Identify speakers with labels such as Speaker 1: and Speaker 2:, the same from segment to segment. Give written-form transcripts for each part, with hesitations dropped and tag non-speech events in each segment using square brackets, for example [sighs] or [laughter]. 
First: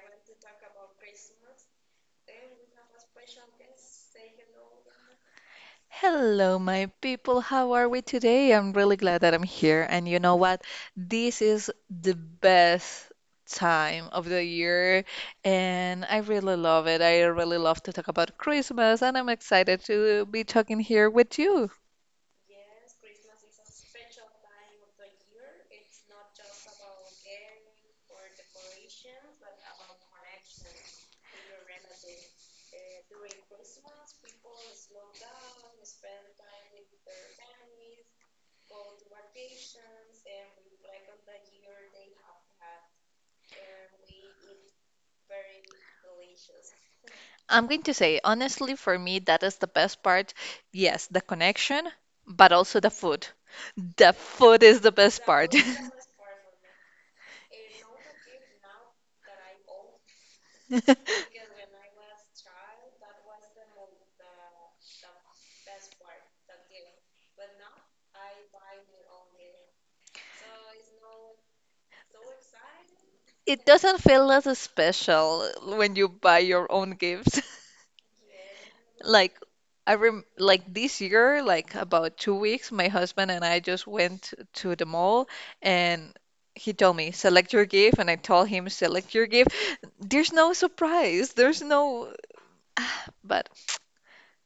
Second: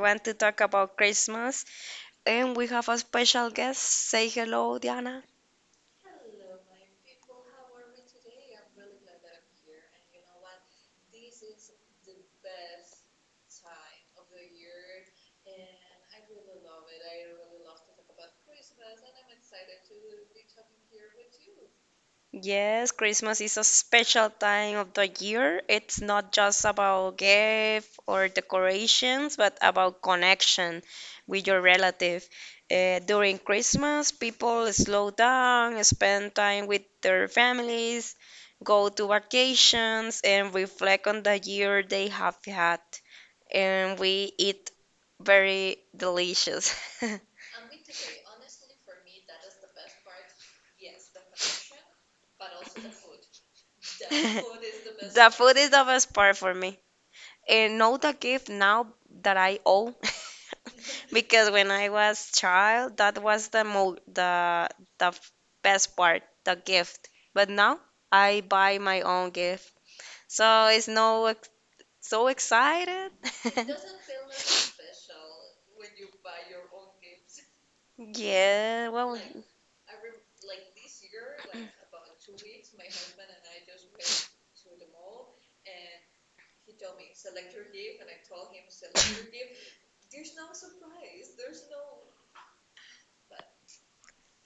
Speaker 1: want to talk about Christmas and we have a special guest. Say hello, Diana.
Speaker 2: Hello, my people. How are we today? I'm really glad that I'm here. And you know what? This is the best time of the year, and I really love it. I really love to talk about Christmas, and I'm excited to be talking here with you.
Speaker 1: Yes, Christmas is a special time of the year. It's not just about gift or decorations, but about connection with your relative. During Christmas, people slow down, spend time with their families, go to vacations, and reflect on the year they have had. And we eat very delicious. [laughs]
Speaker 2: I'm going to say, honestly, for me, that is the best part. Yes, the connection, but also the food. The food is the best
Speaker 1: The
Speaker 2: part.
Speaker 1: food is the best part for me. And know the gift now that I owe,
Speaker 2: [laughs]
Speaker 1: [laughs] because when I was child, that was the best part, the gift. But now I buy my own gift, so it's no ex- so excited.
Speaker 2: It
Speaker 1: [laughs]
Speaker 2: doesn't feel as special when you buy your own gifts. [laughs]
Speaker 1: Yeah, well,
Speaker 2: Like I rem like this year, like about 2 weeks, my husband and I just went to the mall and he told me, select your gift, and I told him, select your gift. There's no surprise. There's no, but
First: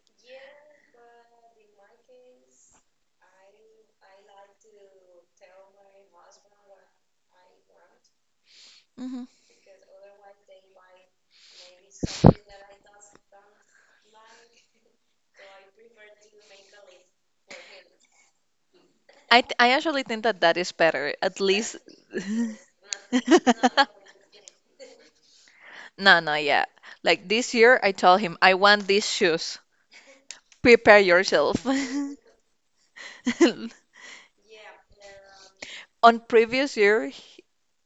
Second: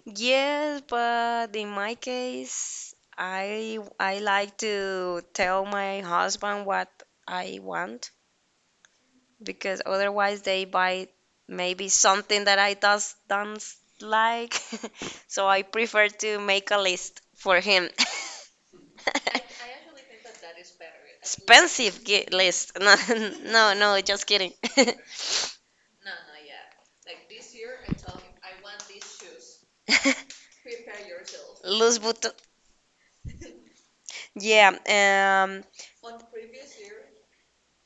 Speaker 1: yes, but in my case, I like to tell my husband what I want
Speaker 2: mhm.
Speaker 1: because otherwise they buy maybe something that I does don't like. [laughs] So I prefer to make a list for him. [laughs]
Speaker 2: I actually think that that is better. At least
Speaker 1: Expensive
Speaker 2: [laughs]
Speaker 1: list. [laughs] No, no, no, just kidding.
Speaker 2: No, no, yeah. Like this year, I told him, I want these shoes.
Speaker 1: [laughs]
Speaker 2: Prepare yourself.
Speaker 1: Los
Speaker 2: [laughs]
Speaker 1: Buto. Yeah.
Speaker 2: On previous year,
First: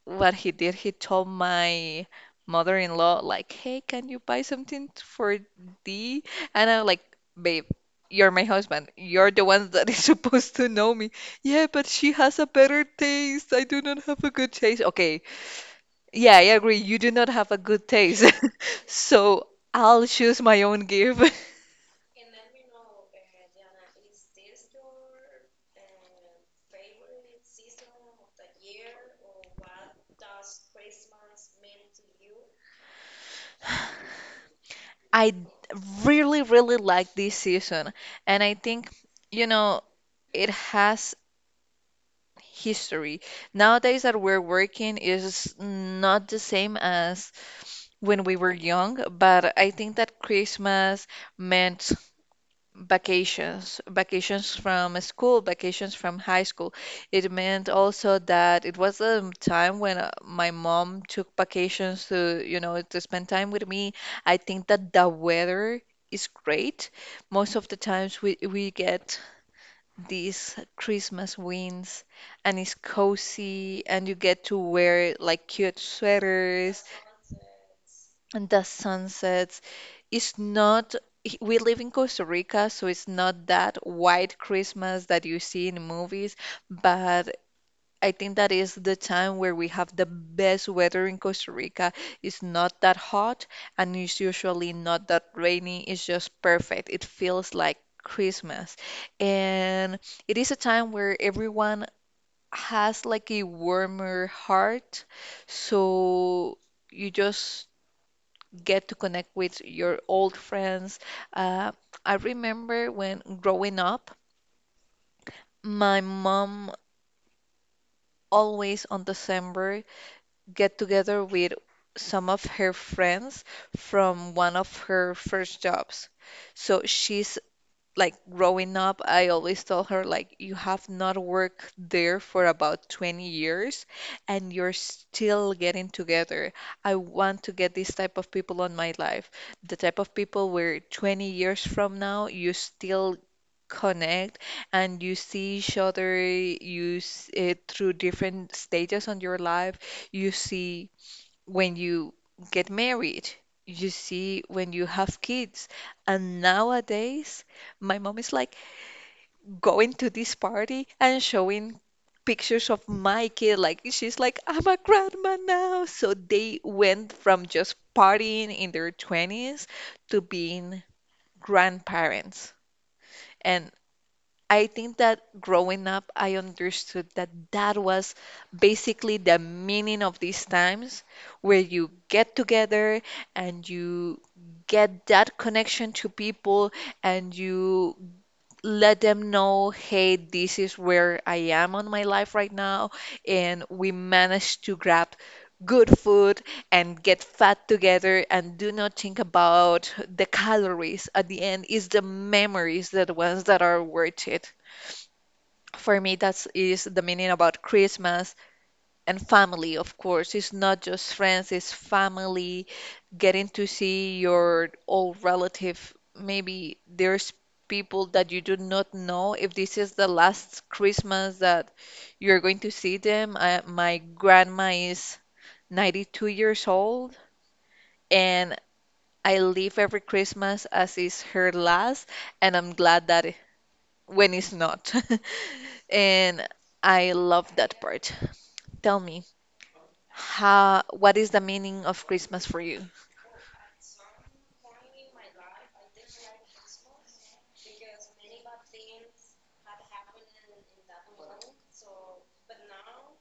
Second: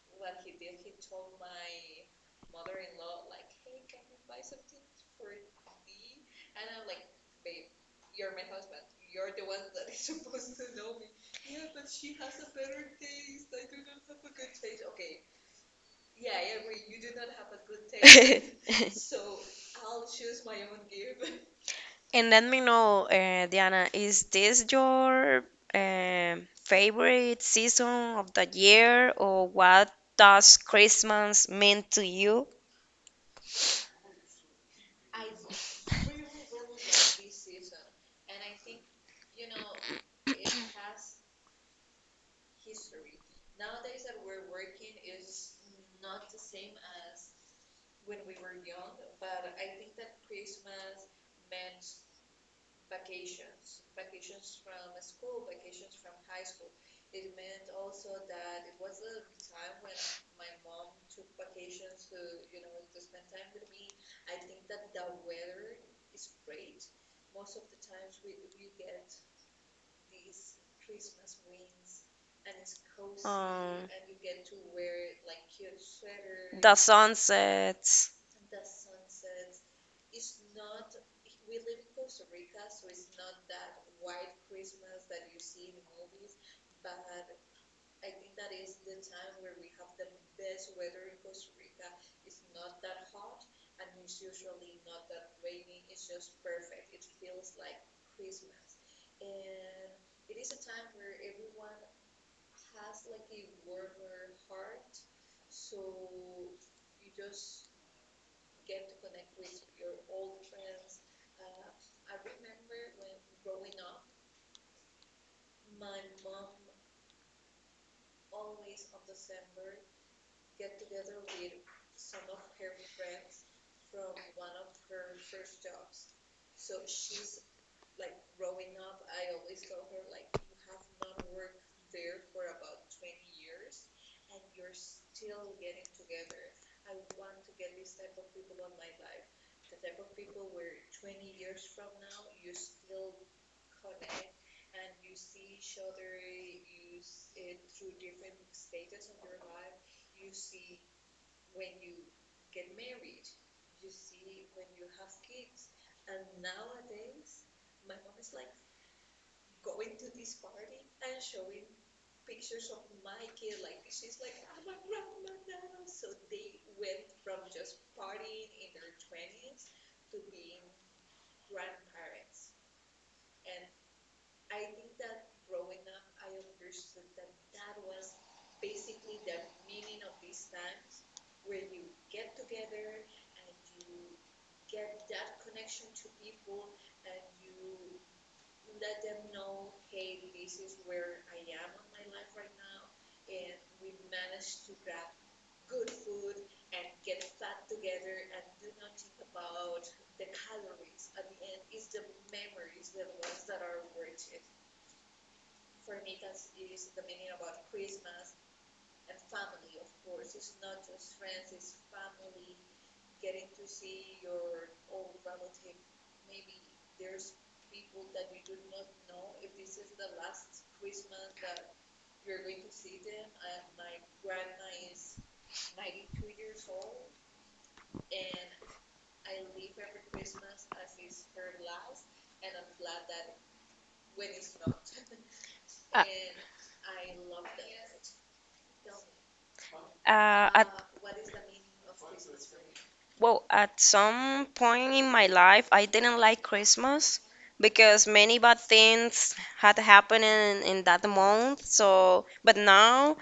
Speaker 2: what he did, he told my mother-in-law, like, hey, can you buy something for D? And I'm like, babe, you're my husband. You're the one that [laughs] is supposed to know me. Yeah, but she has a better taste. I do not have a good taste. Okay. Yeah, I agree. You do not have a good taste. [laughs]
Speaker 1: Um. [laughs]
Speaker 2: So I'll choose my own gift.
Speaker 1: And let me know, Diana, is this your favorite season of the year, or what does Christmas mean to you?
Speaker 2: [laughs] I really, really like this season. And I think, you know, it has history. Nowadays that we're working is not the same as when we were young, but I think that Christmas meant vacations, vacations from school, vacations from high school. It meant also that it was a time when my mom took vacations to, you know, to spend time with me. I think that the weather is great. Most of the times we get these Christmas wings, and it's
Speaker 1: Um,
Speaker 2: cozy and you get to wear like cute
Speaker 1: the
Speaker 2: sweaters
Speaker 1: sunsets.
Speaker 2: and the sunsets. It's not, we live in Costa Rica, so it's not that white Christmas that you see in movies, but I think that is the time where we have the best weather in Costa Rica. It's not that hot and it's usually not that rainy. It's just perfect. It feels like Christmas. And it is a time where everyone has like a warmer heart. So you just get to connect with your old friends. Uh, I remember when growing up, my mom always on December get together with some of her friends from one of her first jobs. So she's like growing up, I always tell her like you have not worked there for about 20 years and you're still getting together. I want to get this type of people on my life. The type of people where 20 years from now you still connect and you see each other, through different stages on your life, you see when you get married, you see when you have kids. And nowadays, my mom is like going to this party and showing pictures of my kid. Like she's like, I'm a grandma now. So they went from just partying in their 20s to being grandparents. And I think that growing up, I understood that that was basically the meaning of these times where you get together and you get that connection to people and you let them know, hey, this is where I am on my life right now. And we managed to grab good food and get fat together and do not think about the calories at the end. It's the memories that ones that are worth it. For me, that is the meaning about Christmas and family, of course. It's not just friends, it's family, getting to see your old relative. Maybe there's people that you do not know. If this is the last Christmas that you're going to see them, my grandma is 92 years old, and I live every Christmas as is her last, and I'm glad that when it's not. [laughs]
Speaker 1: Uh,
Speaker 2: And I love that part. Tell me,
Speaker 1: at
Speaker 2: how, what is the meaning of Christmas for you?
Speaker 1: well, at some point in my life, I didn't like Christmas because many bad things had happened in that month. So, but now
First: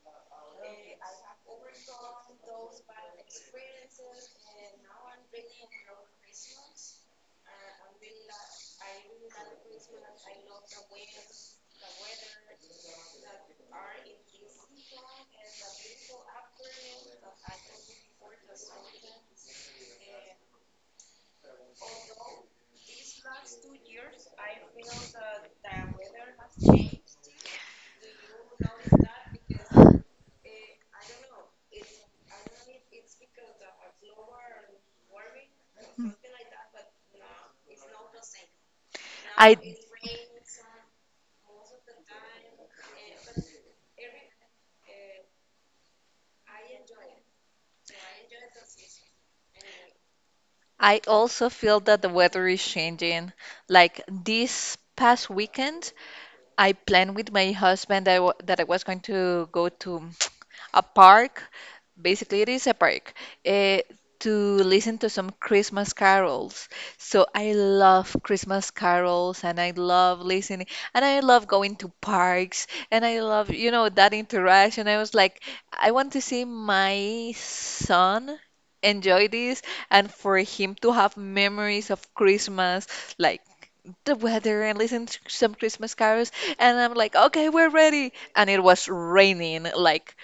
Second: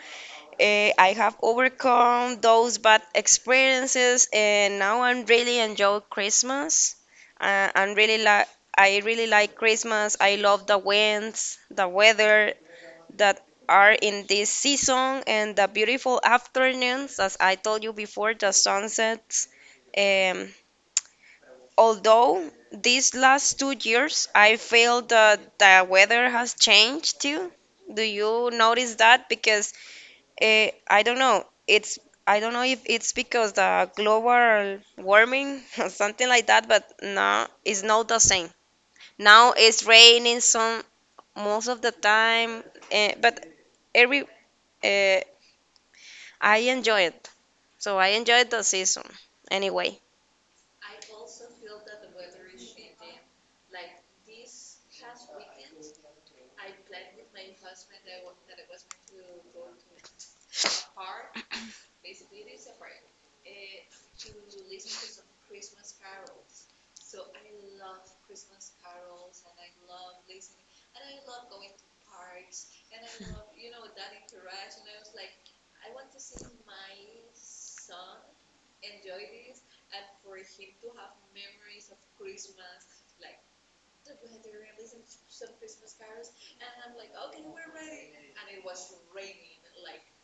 Speaker 1: I have overcome those bad experiences, and now I'm really enjoy Christmas. Uh, I'm really like I really like Christmas. I love the winds, the weather that are in this season, and the beautiful afternoons, as I told you before, the sunsets. Um, Although these last 2 years, I feel that the weather has changed too. Do you notice that? I don't know. It's I don't know if it's because the global warming [laughs] or something like that, but now it's not the same. Now
Speaker 2: I
Speaker 1: it's raining some most of the time, but every eh, I enjoy it. So I enjoyed the season anyway.
Speaker 2: I also feel that the weather is changing. Like this past weekend, I planned with my husband that I was going to go to a park. Basically, it is a park eh, to listen to some Christmas carols. So I love Christmas carols and I love listening and I love going to parks and I love, you know, that interaction. I was like, I want to see my son enjoy this and for him to have memories of Christmas, like the weather and listen to some Christmas carols. And I'm like, okay, we're ready. And it was raining like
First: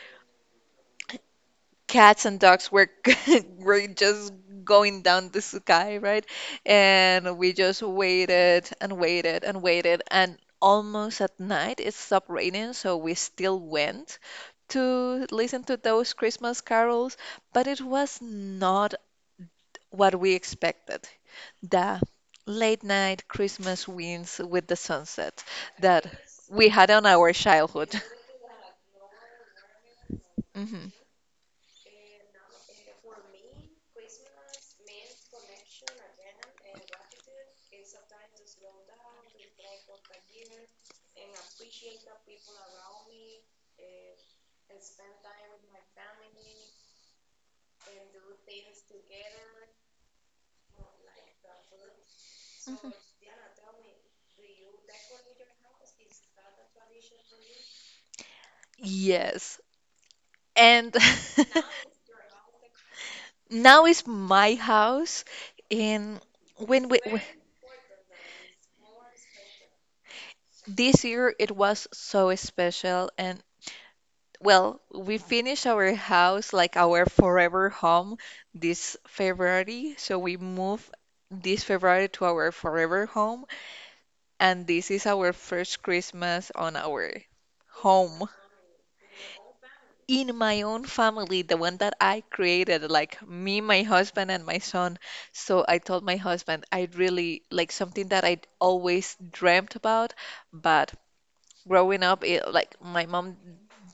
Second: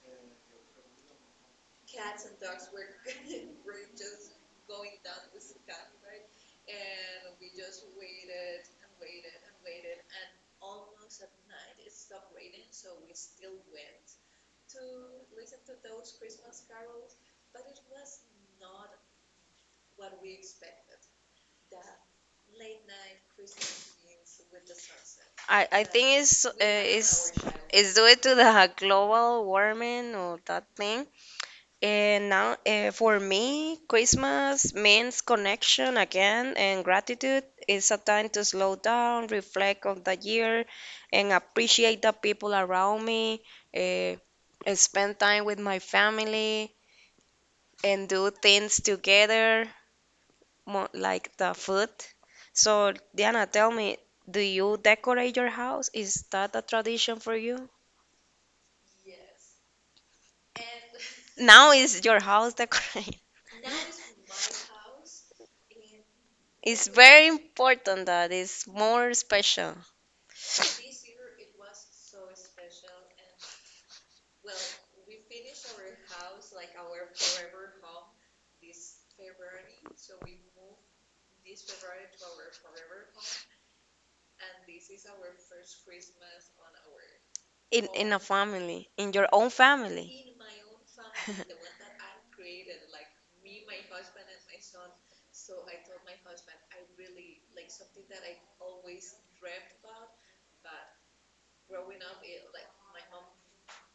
Speaker 2: cats and dogs were [laughs] were just going down the sky, right? And we just waited and waited and waited, and almost at night it stopped raining, so we still went to listen to those Christmas carols, but it was not what we expected. The late night Christmas winds with the sunset
Speaker 1: I
Speaker 2: that
Speaker 1: think it's uh,
Speaker 2: we had on
Speaker 1: it's
Speaker 2: our childhood.
Speaker 1: it's
Speaker 2: [laughs]
Speaker 1: due to the [laughs] global warming or that
Speaker 2: Mhm.
Speaker 1: thing. And now, for me, Christmas means connection again and gratitude. It's a time to slow down, reflect on the year, and appreciate the people around me, uh, spend time with my family, and do things together, mo like the food. So, Diana, tell me, do you decorate your house? Is that a tradition for you?
Speaker 2: Yes. And [laughs]
Speaker 1: Now is your house decorated? [laughs]
Speaker 2: now is my house. And
Speaker 1: It's
Speaker 2: when we w-
Speaker 1: very important that it's more special.
Speaker 2: this year it was so special. And well, we finished our house, like our forever home, this February. So we moved this February to our forever home. And this is our first Christmas on our
Speaker 1: In a
Speaker 2: home.
Speaker 1: family, in your own family.
Speaker 2: In my own family, the one
Speaker 1: [laughs]
Speaker 2: that I created, like me, my husband, and my son. So I told my husband, I really like something that I always dreamt about, but growing up, it, like my mom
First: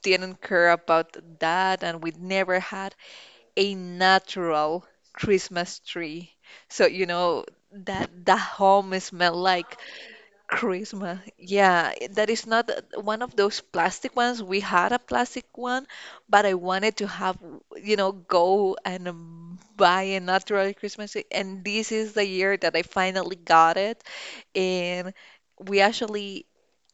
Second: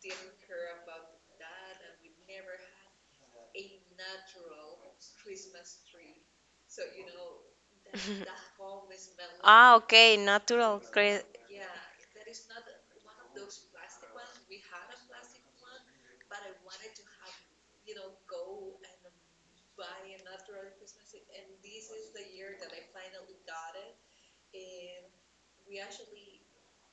Speaker 2: didn't care about that, and we never had a natural Christmas tree. So, you know, that the home smell
Speaker 1: Ah,
Speaker 2: like
Speaker 1: okay, natural
Speaker 2: Christmas.
Speaker 1: cre
Speaker 2: Yeah, that is not a- one of those plastic ones. We had a plastic one, but I wanted to have, you know, go and buy a natural Christmas tree. And this is the year that I finally got it. And we actually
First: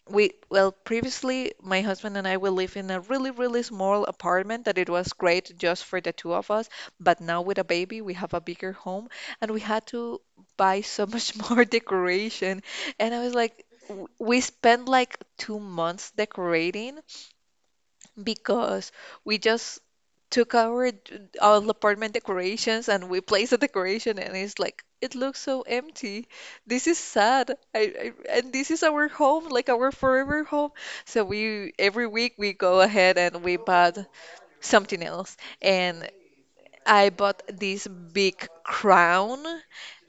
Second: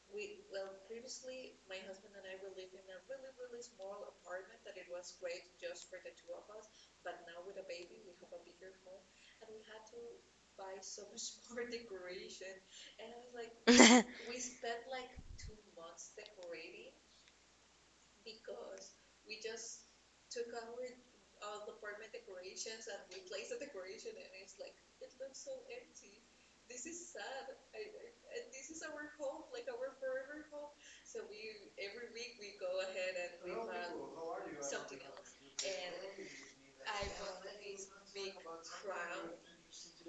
Speaker 2: well, previously, my husband and I will live in a really, really small apartment that it was great just for the two of us. But now with a baby, we have a bigger home and we had to buy so much [laughs] more decoration. And I was like,
Speaker 1: [laughs]
Speaker 2: we spent like 2 months decorating because we just took our d- all apartment decorations and we placed the decoration and it's like it looks so empty. This is sad. I and this is our home, like our forever home. So we every week we go ahead and we bought something else. And I bought this big crown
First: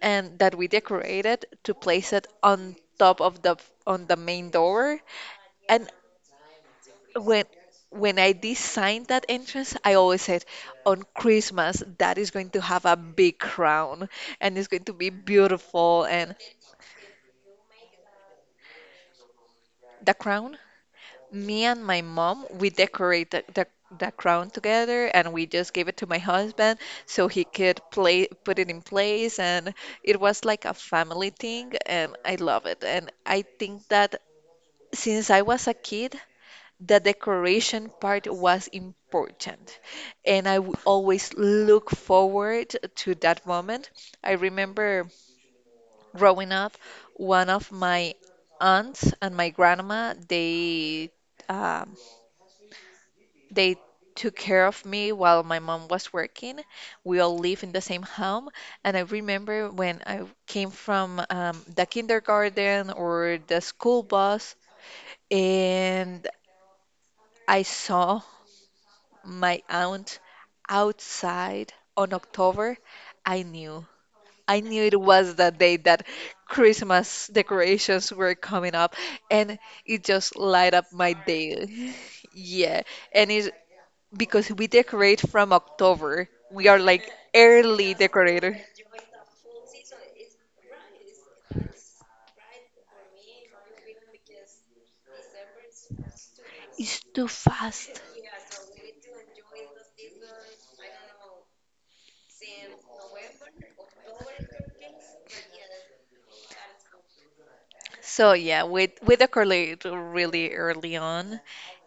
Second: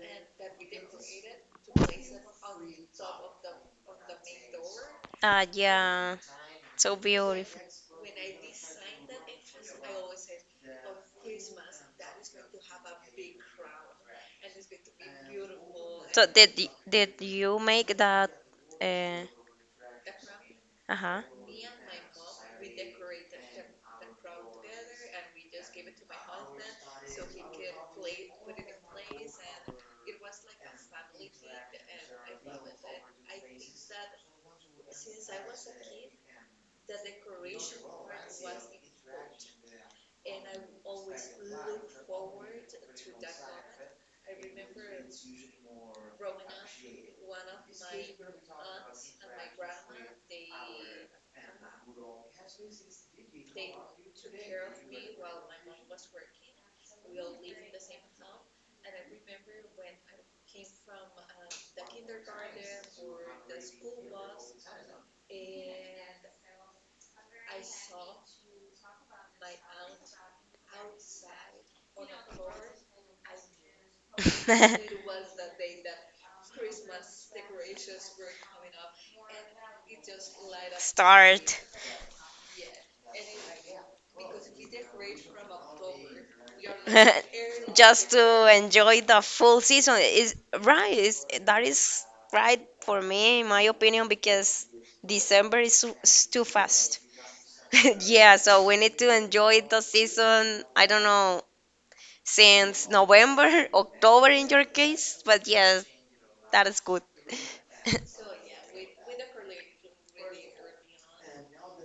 Speaker 2: and that we decorated to place it on top of the on the main door.
Speaker 1: Ah,
Speaker 2: And
Speaker 1: yeah, so
Speaker 2: when
Speaker 1: beautiful.
Speaker 2: when I designed that entrance, I always said, on Christmas, that is going to have a big crown and it's going to be beautiful.
Speaker 1: So
Speaker 2: And
Speaker 1: did you make that? Uh,
Speaker 2: the crown,
Speaker 1: uh-huh.
Speaker 2: me and my mom, we decorated the crown together and we just gave it to my husband so he could play put it in place, and it was like a family thing and I love it. And I think that since I was a kid, the decoration part was important. And I would always look forward to that moment. I remember growing up, one of my aunts and my grandma, um, they took care of me while my mom was working. We all live in the same home, and I remember when I came from the kindergarten or the school bus, and I saw my aunt outside on October, I knew. I knew it
Speaker 1: [laughs]
Speaker 2: was the day that Christmas decorations were coming up, and it just light up my
Speaker 1: Start.
Speaker 2: day. [laughs] Yeah, and it's because we
Speaker 1: [laughs]
Speaker 2: decorate from October. We are like early
Speaker 1: Just to
Speaker 2: decorator.
Speaker 1: enjoy the full season is right for me in my opinion, because December is too fast.
Speaker 2: It's too fast.
Speaker 1: [laughs] Yeah, so we need to enjoy the season. I don't know, since November [laughs] October in your case, but yes, that is good.
Speaker 2: So yeah, we decorate really early on.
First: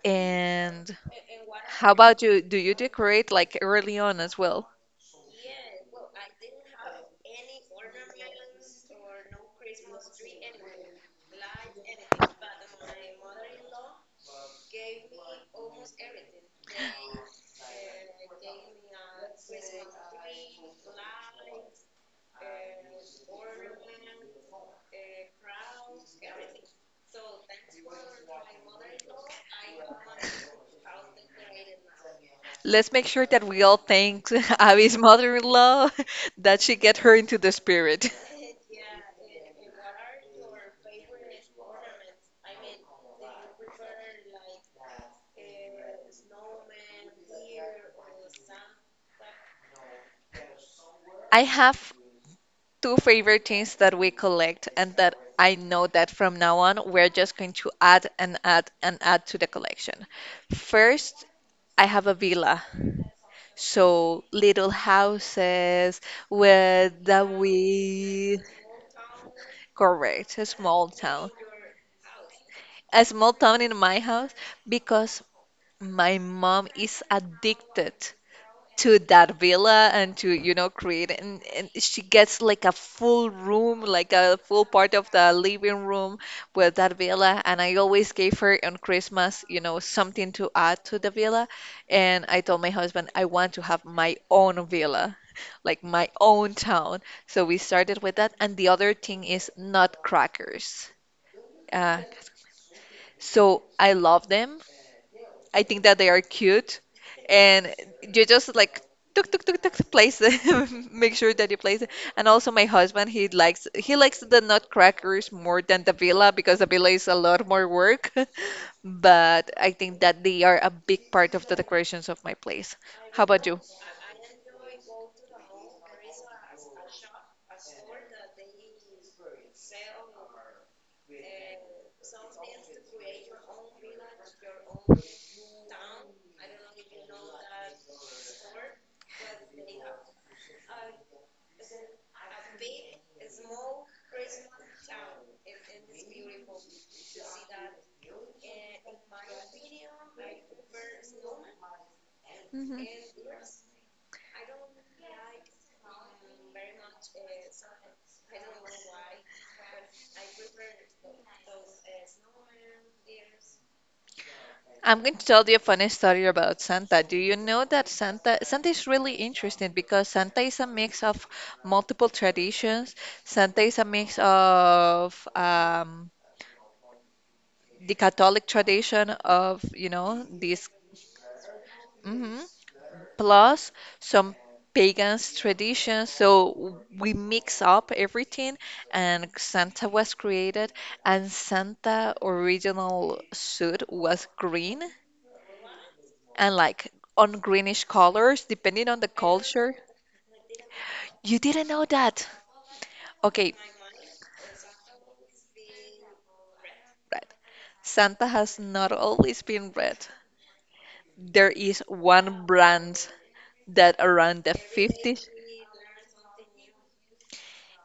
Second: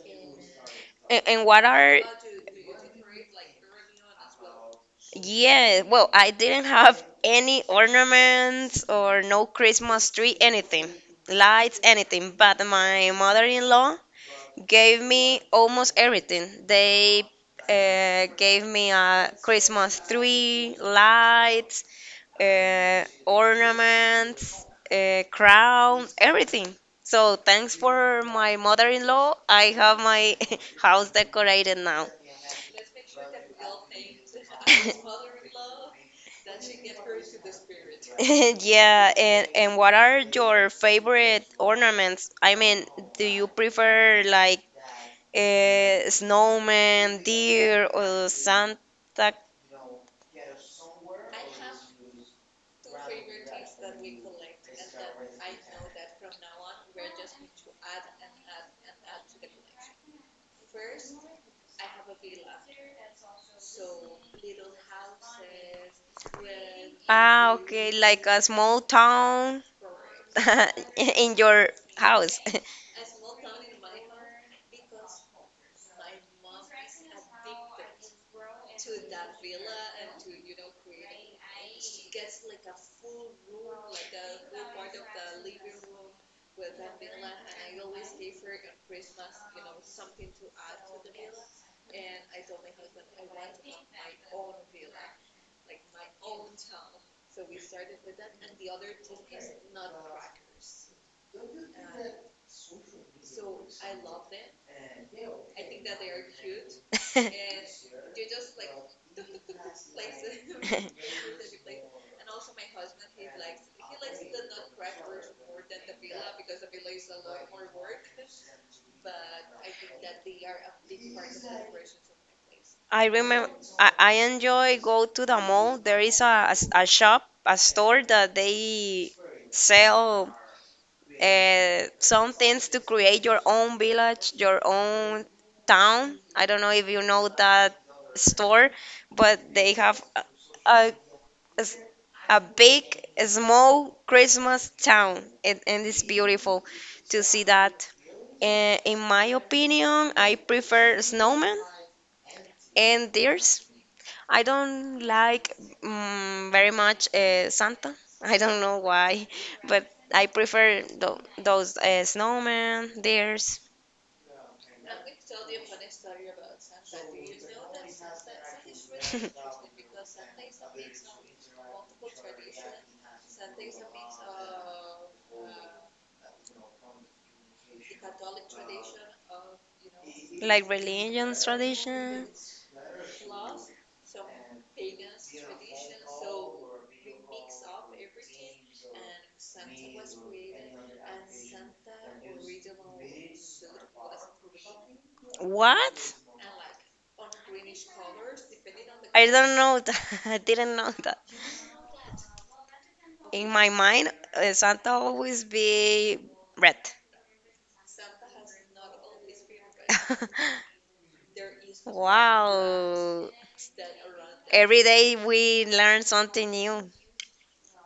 Speaker 2: And
Speaker 1: And what
Speaker 2: how
Speaker 1: are...
Speaker 2: about you? Do you decorate like early on as well?
Speaker 1: Yeah, well, I didn't have any ornaments or no Christmas tree, anything, lights, anything. But my mother-in-law gave me almost everything. They gave me a Christmas tree, lights, ornaments, crowns, everything. So thanks for my mother-in-law. I have my [laughs] house decorated now.
Speaker 2: Let's make sure that we all thank [laughs] Abby's
Speaker 1: [laughs]
Speaker 2: mother-in-law [laughs] that she get her into the spirit.
Speaker 1: [laughs] Yeah, and what are your favorite ornaments? I mean, do you prefer like a snowman, deer, or Santa?
Speaker 2: I have two favorite things that we collect and that I know that from now on we're just going to add and add and add to the collection. First, I have a villa. So little houses with that
Speaker 1: Ah, okay, like
Speaker 2: we
Speaker 1: a small town
Speaker 2: correct, a small
Speaker 1: [laughs]
Speaker 2: town.
Speaker 1: in your house.
Speaker 2: A small town in my house because my mom is addicted to that villa and to, you know, create and she gets like a full room, like a full part of the living room with that villa, and I always gave her on Christmas, you know, something to add to the villa. And I told my husband I want to have my own villa, like my own town. So we started with that, and the other thing is nutcrackers. uh, so I love them. I think that they are cute, and
Speaker 1: [laughs]
Speaker 2: you just like tuk tuk tuk tuk place them, [laughs] make sure that you place it. And also my husband, he likes the nutcrackers more than the villa because the villa is a lot more work. [laughs] But I think that they are a big part of the decorations of my place.
Speaker 1: I
Speaker 2: How about
Speaker 1: remember
Speaker 2: you?
Speaker 1: I enjoy go to the mall. There is a shop, a store that they sell some things to create your own village, your own town. I don't know if you know that store, but they have a, a big, small Christmas town, and it's beautiful to see that. And in my opinion, I prefer snowmen and deers. I don't like very much Santa. [laughs] I don't know why, but I prefer those snowmen, deers,
Speaker 2: I'm going to tell you a funny story about Santa. Do you know that Santa is really interesting because Santa is a mix of multiple traditions. Santa is a mix of the Catholic tradition of, this,
Speaker 1: like religions, tradition.
Speaker 2: mhm, plus some pagans traditions. So we mix up everything, and Santa was created. And Santa original suit was green
Speaker 1: What?
Speaker 2: and like on greenish colors, depending on the
Speaker 1: I don't
Speaker 2: culture.
Speaker 1: know that. [laughs] I didn't know that.
Speaker 2: You didn't know that.
Speaker 1: In
Speaker 2: Okay,
Speaker 1: my mind, Santa always be red.
Speaker 2: right. Santa has not always been red.
Speaker 1: [laughs]
Speaker 2: There is one brand
Speaker 1: Wow.
Speaker 2: that around the
Speaker 1: Every day
Speaker 2: 50s,
Speaker 1: we learn something new.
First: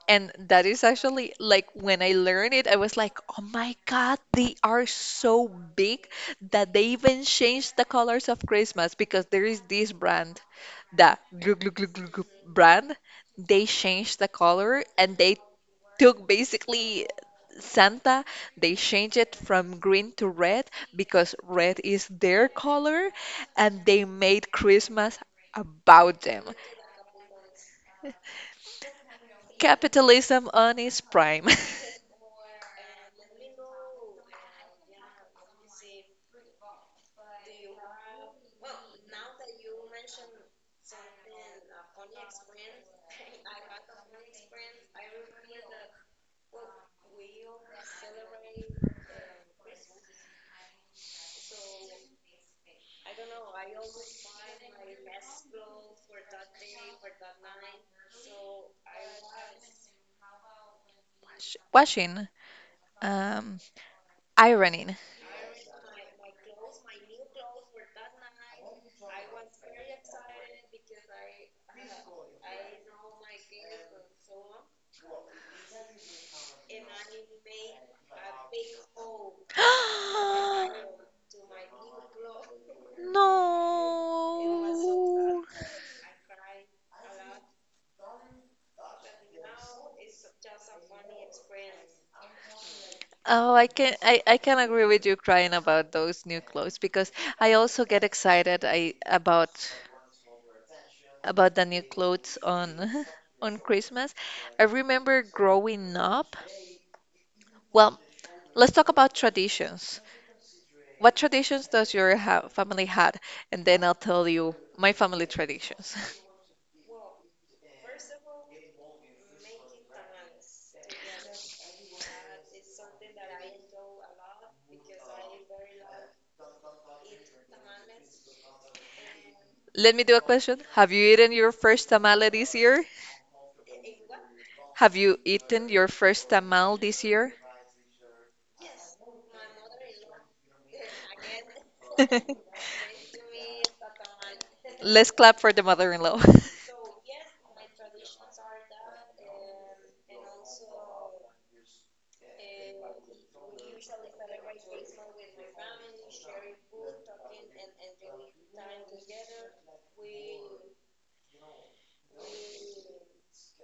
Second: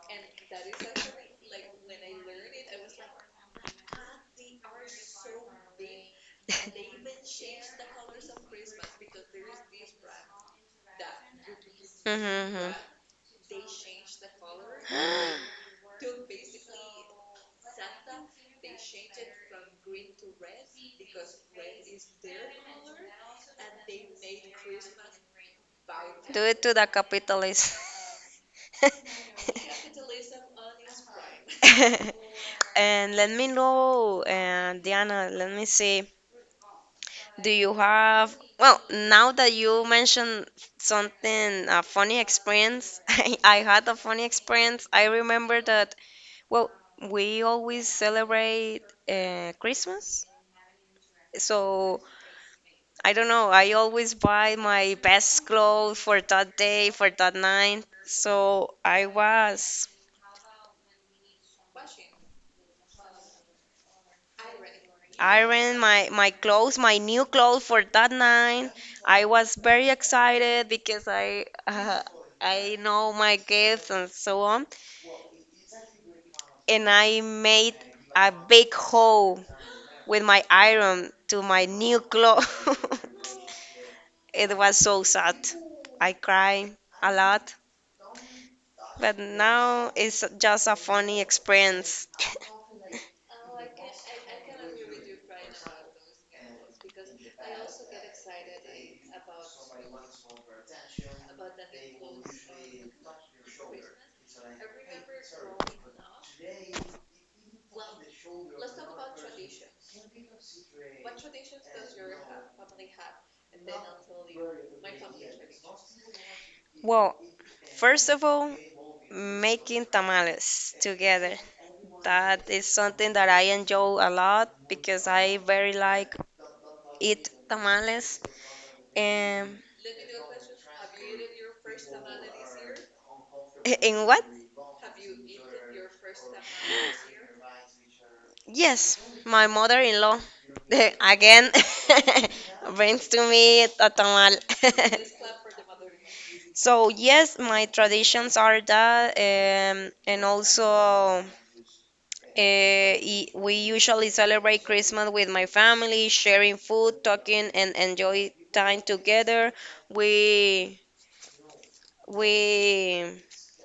Speaker 2: and that is actually like when I learned it, I was like, oh my God, they are so big that they even changed the colors of Christmas because there is this
Speaker 1: [laughs]
Speaker 2: brand, the Glug Glug Glug Glug Glug
Speaker 1: Mm-hmm.
Speaker 2: brand. They changed the color and they
Speaker 1: [gasps]
Speaker 2: took basically Santa. They changed it from green to red because red is their color, and they made Christmas about
Speaker 1: Do
Speaker 2: them.
Speaker 1: it to the capitalist. [laughs]
Speaker 2: Capitalism on its prime. [laughs]
Speaker 1: [laughs] And let me know, Diana, let me see. Do you have, well, now that you mentioned something, a funny experience, [laughs] I had a funny experience. I remember that, well, we always celebrate Christmas. So I don't know. I always buy my best clothes for that day, for that night. So I was
Speaker 2: Washing, um, ironing.
Speaker 1: iron my clothes, my new clothes for that night. I was very excited because I [laughs] I know my gifts and so on. And I made a big hole with
Speaker 2: [gasps]
Speaker 1: my iron to my new clothes. [laughs] It was so sad.
Speaker 2: No.
Speaker 1: I cried a lot, but now it's just a funny experience.
Speaker 2: Oh, I can agree with you crying about those new clothes because I also get excited I about the new clothes on [laughs] on Christmas. I remember growing up. Well, let's talk about traditions. What traditions does your ha family had? And then I'll tell you my family traditions.
Speaker 1: Well, first of all, making tamales together. That is something that I enjoy a lot because I very like eat tamales. Um,
Speaker 2: [laughs] Let me do a question. Have you eaten your first tamale this year?
Speaker 1: [laughs] in what?
Speaker 2: Have you eaten your first tamal this year?
Speaker 1: Yes, my mother-in-law [laughs] again
Speaker 2: [laughs]
Speaker 1: [laughs] brings to me a tamal.
Speaker 2: Let's
Speaker 1: [laughs]
Speaker 2: clap for the mother-in-law. [laughs]
Speaker 1: So yes, my traditions are that, and also. We usually celebrate Christmas with my family, sharing food, talking, and enjoy time together. We we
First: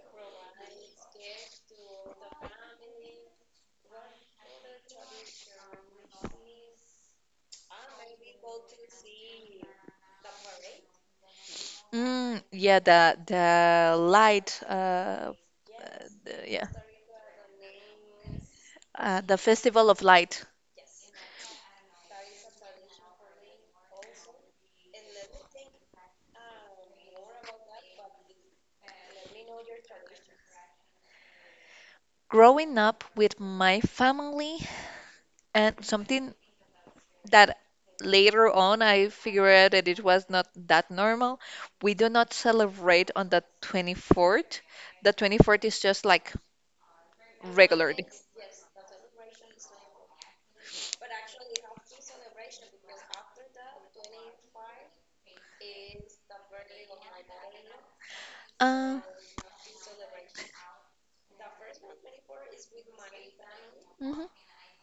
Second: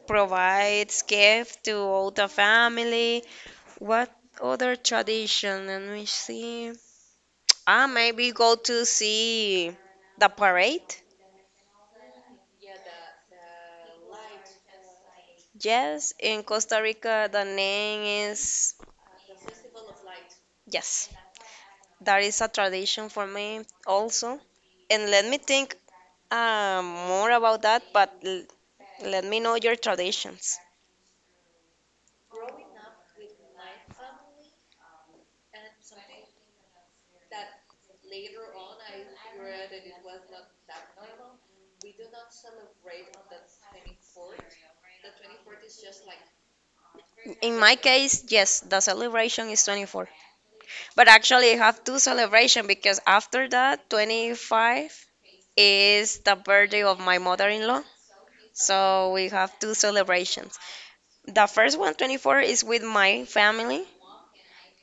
Speaker 1: provide gifts to all the family. What other tradition? Let me see. Ah, maybe go to see the parade.
Speaker 2: Mm, yeah, the light,
Speaker 1: Yes, in
Speaker 2: yeah,
Speaker 1: Costa Rica, the name is
Speaker 2: the Festival of Light.
Speaker 1: yes. That is a tradition for me also. And let me think. More about that, but let me know your traditions.
Speaker 2: Growing up with my family and something that later on I figured out that it was not that normal. We do not celebrate on the 24th. The 24th is just like
Speaker 1: In my
Speaker 2: regularly.
Speaker 1: case, yes, the celebration is 24. But actually, I have two celebrations because after that, 25 is the birthday of my mother-in-law.
Speaker 2: Uh,
Speaker 1: So we have two celebrations. The first one, 24, is with my family,
Speaker 2: mhm.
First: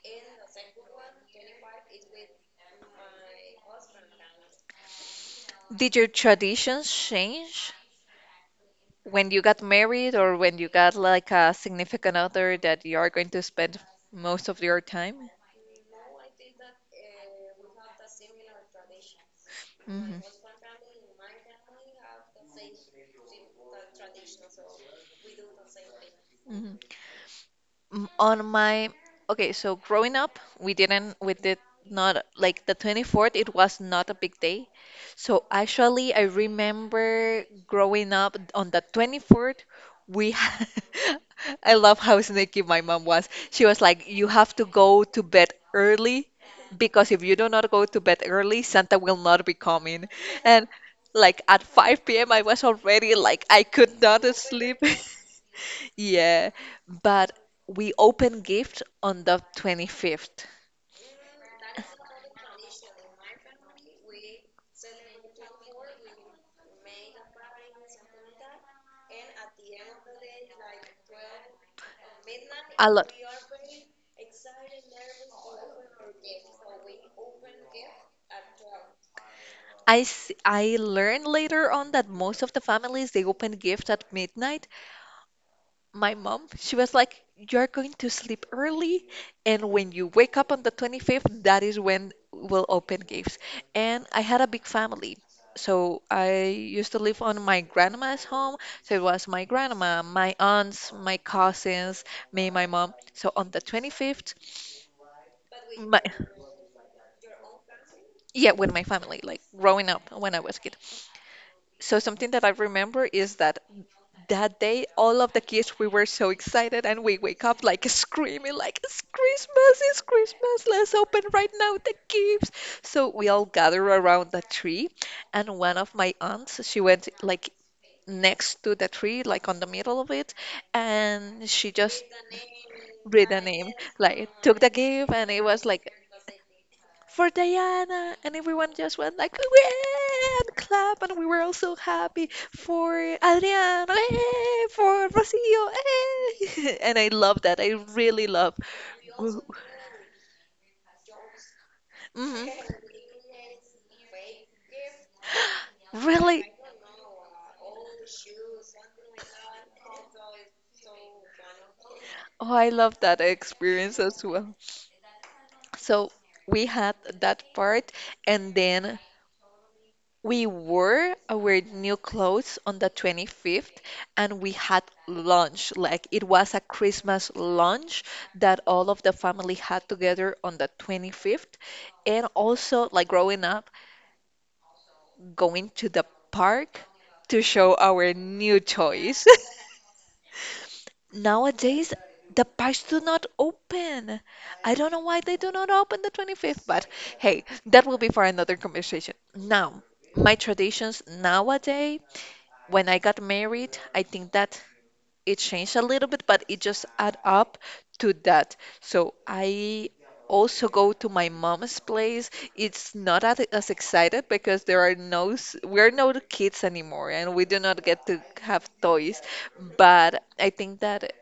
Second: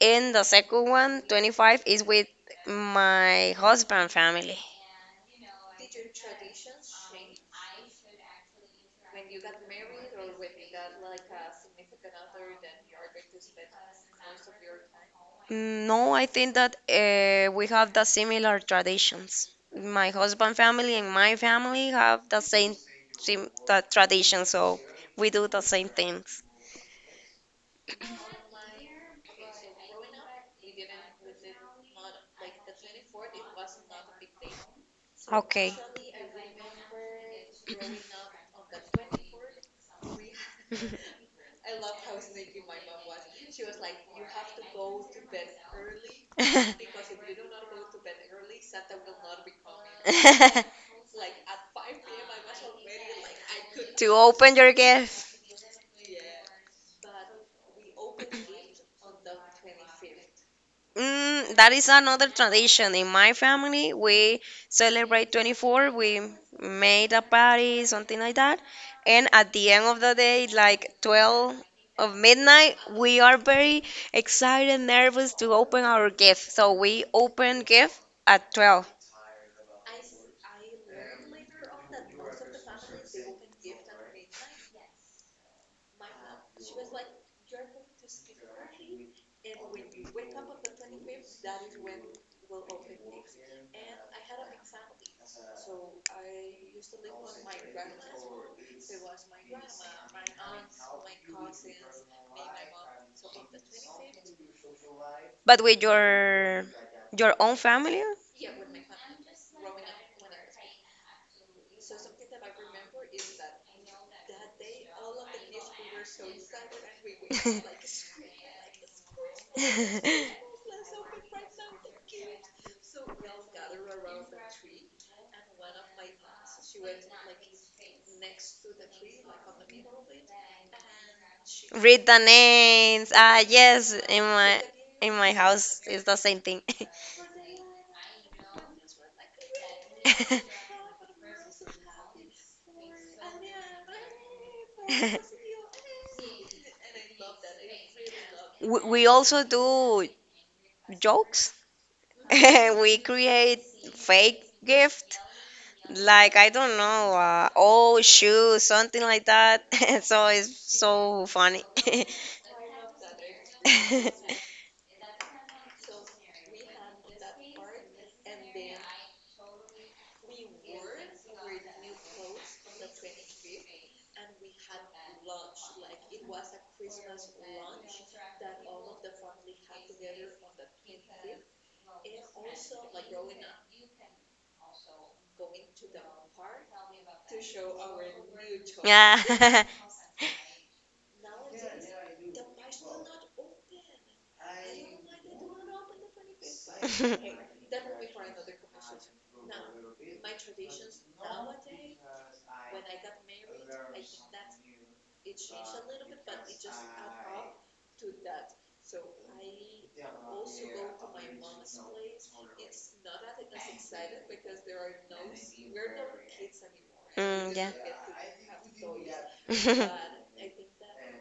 Speaker 1: and the second one, 25, is with my husband family.
Speaker 2: Did your traditions change when you got married or when you got like a significant other that you are going to spend most of your time?
Speaker 1: Mm, no, I think that we have the similar traditions. My
Speaker 2: Hmm.
Speaker 1: husband family and my family have the same sim the tradition, so we do the same things.
Speaker 2: m- on my Okay, so growing up we did not like the 24th. It was not a big day. So
Speaker 1: Okay.
Speaker 2: actually, I remember growing up on the 24th. We
Speaker 1: [laughs]
Speaker 2: [laughs] I love how sneaky my mom was. She was like, you have to go to bed early, because if you do not go to bed early, Santa will not be coming. And
Speaker 1: [laughs]
Speaker 2: like at 5 p.m., I was already like, I could
Speaker 1: To
Speaker 2: not
Speaker 1: open your
Speaker 2: sleep. [laughs]
Speaker 1: gift.
Speaker 2: Yeah, but we open gift on the 25th.
Speaker 1: Mm, that is another tradition. In my family, we celebrate 24. We made a party, something like that. And at the end of the day, like 12 of midnight,
Speaker 2: A lot.
Speaker 1: we are very excited, nervous to open our gift. So we open gift at 12.
Speaker 2: I learned later on that most of the families they open gift at midnight. My mom, she was like, "You're going to sleep early, and when you wake up on the 25th, that is when we'll open gifts." And I had a big family. So I used to live on my grandma's home. So it was my grandma, my aunts, my cousins, me, my mom. So on the 25th,
Speaker 1: But with
Speaker 2: my
Speaker 1: your own family?
Speaker 2: yeah, with my family, like growing up when I was a kid. So something that I remember is that that day, all of the kids, we were so excited, and we wake up like screaming, like, it's Christmas, it's
Speaker 1: [laughs]
Speaker 2: Christmas, let's open right now the gifts. So we all gather around the tree, and one of my aunts, she went like next to the tree, like on the middle of it, and she just
Speaker 1: Read the names.
Speaker 2: read the
Speaker 1: Ah,
Speaker 2: name,
Speaker 1: yes, in
Speaker 2: like took
Speaker 1: my
Speaker 2: the gift,
Speaker 1: in
Speaker 2: and
Speaker 1: my
Speaker 2: it was
Speaker 1: house
Speaker 2: like,
Speaker 1: it's the same thing.
Speaker 2: for Diana, and everyone just went like, "Way!" and clap, and we were all so happy. For Adriana, "Way!" For
Speaker 1: [laughs]
Speaker 2: Rocio, "Way!" [laughs] And I love that. I really love.
Speaker 1: We also do jokes. [laughs]
Speaker 2: Hmm.
Speaker 1: We create fake gift like
Speaker 2: Really,
Speaker 1: I don't know, oh shoes, something like that. [laughs] So it's so funny.
Speaker 2: oh, I love that experience as well.
Speaker 1: [laughs]
Speaker 2: So we had that part, and then we wore our new clothes on the 25th, and we had lunch. Like it was a Christmas lunch that all of the family had together on the 25th. And also, like growing up, going to the park to show our new toys.
Speaker 1: Yeah. [laughs]
Speaker 2: [laughs] Nowadays, the parks do not open. I don't know why they do not open the 25th, but hey, that will be for another conversation. Now, my traditions nowadays. When I got married, I think that it changed a little bit, but it just add up to that. So I also go to my mom's place. It's not as excited because there are no we're no kids anymore, and we
Speaker 1: Mm,
Speaker 2: do
Speaker 1: yeah.
Speaker 2: not get to have toys. But I
Speaker 1: [laughs]
Speaker 2: think that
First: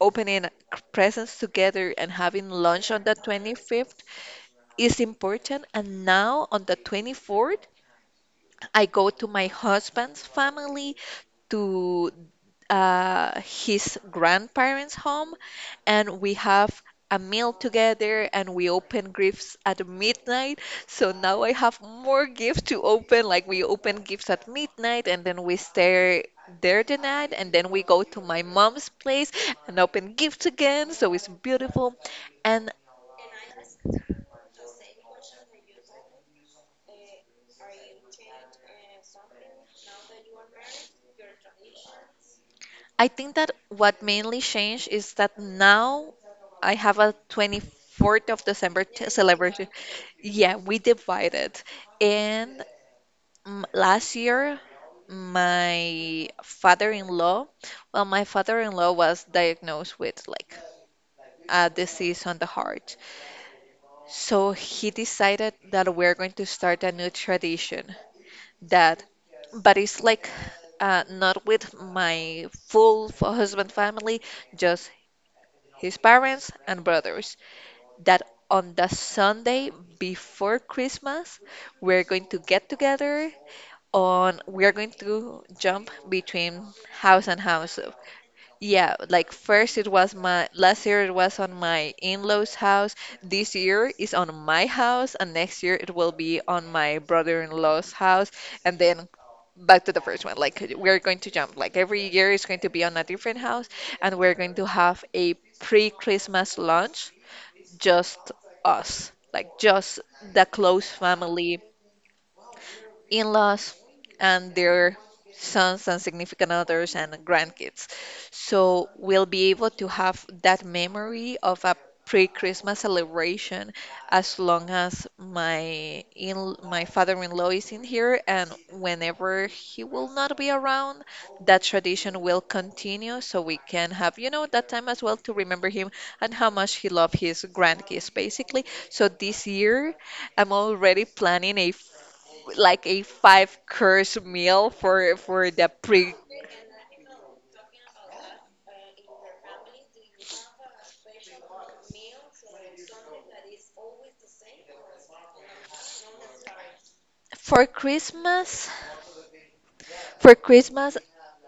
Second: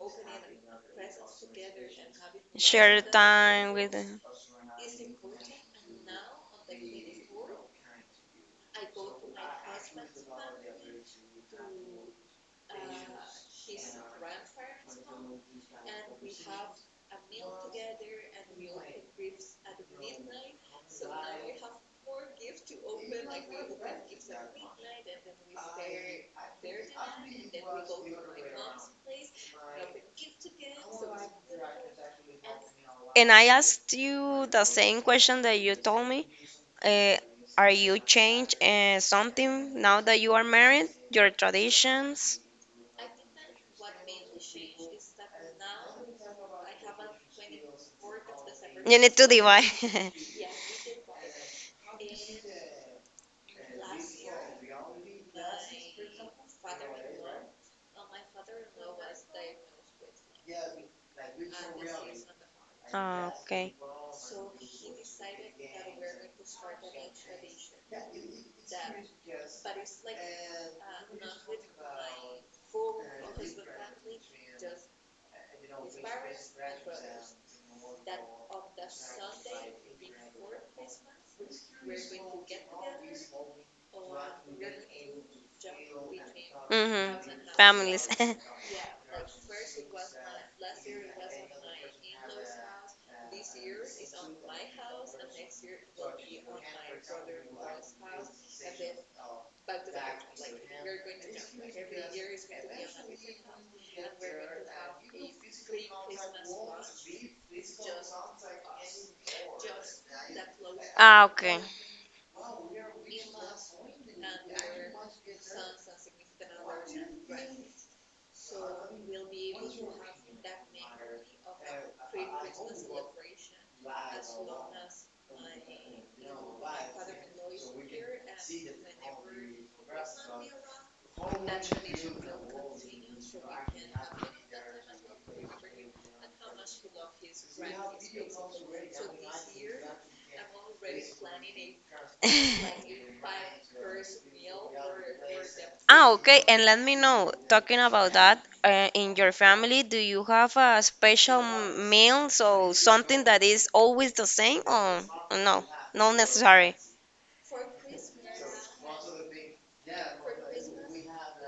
Speaker 2: opening presents together and having lunch
Speaker 1: Share
Speaker 2: on the
Speaker 1: time with
Speaker 2: 25th
Speaker 1: them.
Speaker 2: is important. And now on the 24th, I go to my husband's family to his grandparents' home, and we have a meal together and we open gifts at midnight. So now I have more gifts to open. Like we open gifts at midnight and then we stay there the night and then we go to my mom's place and open gifts again. So it's beautiful. And
Speaker 1: And I asked you the same question that you told me. Uh, are you changed something now that you are married? Your traditions?
Speaker 2: I think that what mainly changed is that now I have a 24th of December
Speaker 1: You need to divide.
Speaker 2: celebration.
Speaker 1: [laughs]
Speaker 2: Yeah, we divided. And last year, my father-in-law, well, my father-in-law was diagnosed with like a disease on the heart.
Speaker 1: Okay.
Speaker 2: So he decided that we're going to start a new tradition that, but it's like not with my full husband family, just his parents and brothers. That on the Sunday before Christmas, we're going to get together on we are going to jump between house
Speaker 1: Mm-hmm.
Speaker 2: and house.
Speaker 1: Families.
Speaker 2: Yeah, like first, it was my last year it was on my in-laws' house. This year is on my house, and next year it will be on my brother-in-law's house, and then back to the first one. Like we're going to jump. Like every year is going to be on a different house, and we're going to have a pre-Christmas lunch, just us, like just the close
Speaker 1: [laughs] Ah, okay.
Speaker 2: family, in-laws and their sons and significant others and grandkids. So we'll be able to have that memory of a pre-Christmas celebration as long as my in my father-in-law is in here, and whenever he will not be around, that tradition will continue so we can have that time as well to remember him and how much he loved his grandkids, basically. So this year I'm already planning a like a five
Speaker 1: [laughs]
Speaker 2: course meal for the
Speaker 1: Ah,
Speaker 2: pre
Speaker 1: okay. And let me know, talking about that, in your family, do you have a special meal? So something that is always the same, or no, not necessary.
Speaker 2: for Christmas. For Christmas,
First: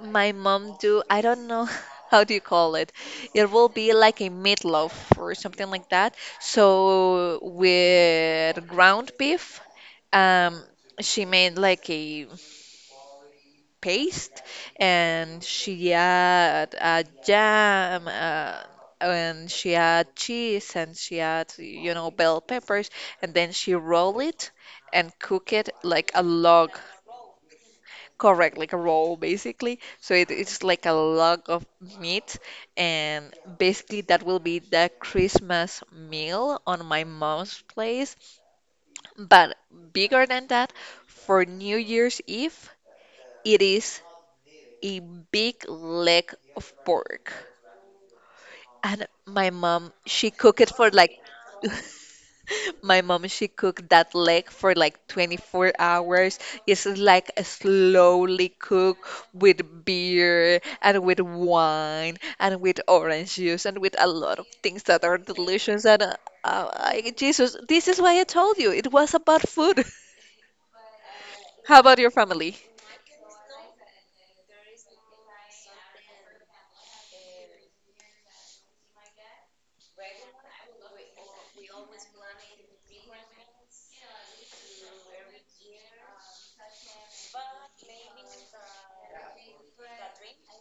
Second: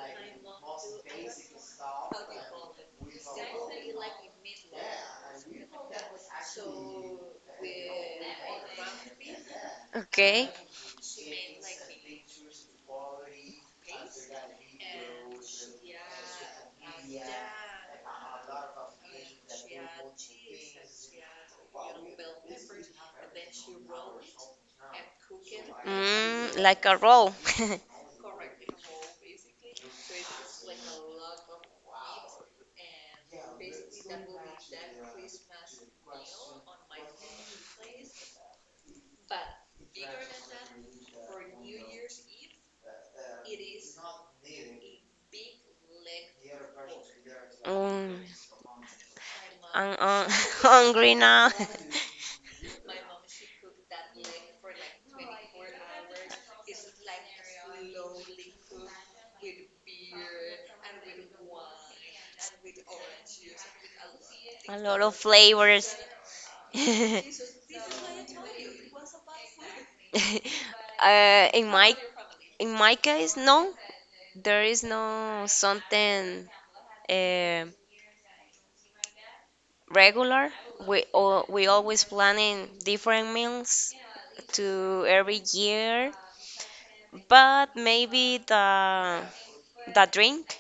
Speaker 2: my mom do I don't know [laughs] how do you call it. It will be like a meatloaf or something like that. So with ground beef,
Speaker 1: Okay.
Speaker 2: um, she made like a paste, and she had jam, and she had cheese, and she had bell peppers, and then she roll it and cook it like a
Speaker 1: Mm,
Speaker 2: log.
Speaker 1: like a roll. [laughs]
Speaker 2: Correct, like a roll basically. So it's like a log of meat, and basically that will be the Christmas meal on my mom's place. But bigger than that, for New Year's Eve, it is a big leg of pork.
Speaker 1: Mm,
Speaker 2: And my mom,
Speaker 1: I'm [laughs]
Speaker 2: she cooked it for
Speaker 1: hungry
Speaker 2: like,
Speaker 1: now.
Speaker 2: [laughs]
Speaker 1: [laughs]
Speaker 2: my mom, she cooked that leg for like 24 hours. It's like a slowly cook with beer and with wine and with orange juice and with a lot of
Speaker 1: A
Speaker 2: things
Speaker 1: lot
Speaker 2: that
Speaker 1: of
Speaker 2: are delicious.
Speaker 1: flavors.
Speaker 2: And
Speaker 1: [laughs]
Speaker 2: Jesus, this is why I told you it was about food.
Speaker 1: Uh,
Speaker 2: [laughs]
Speaker 1: in
Speaker 2: How
Speaker 1: my
Speaker 2: about your family?
Speaker 1: In my case, no, there is no something eh, regular. We always planning different meals to every year, but maybe the drink.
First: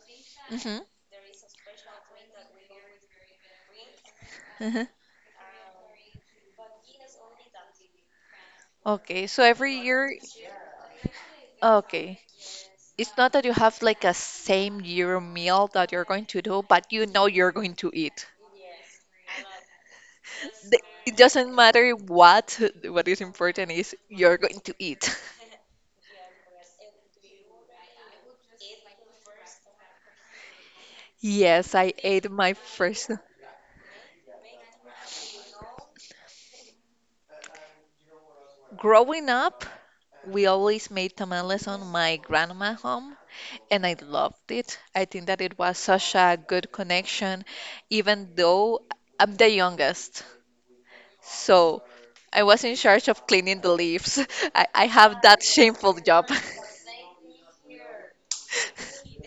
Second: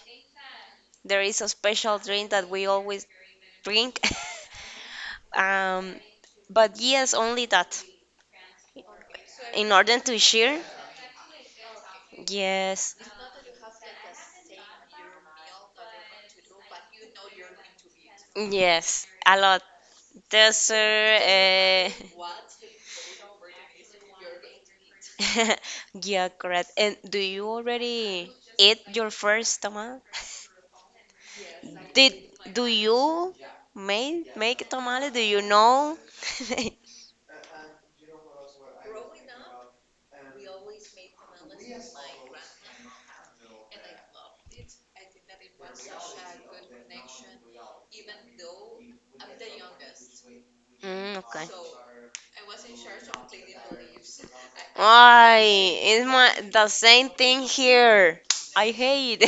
Speaker 1: There is a special drink that we always drink. [laughs]
Speaker 2: Hmm.
Speaker 1: Um, but yes, only that.
Speaker 2: Okay, so
Speaker 1: In
Speaker 2: every
Speaker 1: order
Speaker 2: year,
Speaker 1: to share,
Speaker 2: okay.
Speaker 1: yes,
Speaker 2: It's not that you have like a same year meal that you're going to do, but you know you're going to eat.
Speaker 1: yes, a lot.
Speaker 2: The- It
Speaker 1: Dessert,
Speaker 2: doesn't matter
Speaker 1: [laughs]
Speaker 2: what. What is important is you're going to eat. [laughs]
Speaker 1: [laughs] Yeah, correct. And do you already eat your first tamale?
Speaker 2: Yes, I
Speaker 1: Did
Speaker 2: ate my
Speaker 1: Do
Speaker 2: first.
Speaker 1: you make tamale? Do you know? [laughs]
Speaker 2: Growing up, we always made tamales on my grandma home, and I loved it. I think that it was such a good connection, even though I'm the youngest.
Speaker 1: Mm, okay.
Speaker 2: So I was in charge of cleaning the leaves. [laughs] I have
Speaker 1: Why?
Speaker 2: that shameful
Speaker 1: It's
Speaker 2: job. [laughs]
Speaker 1: my the same thing here. I hate.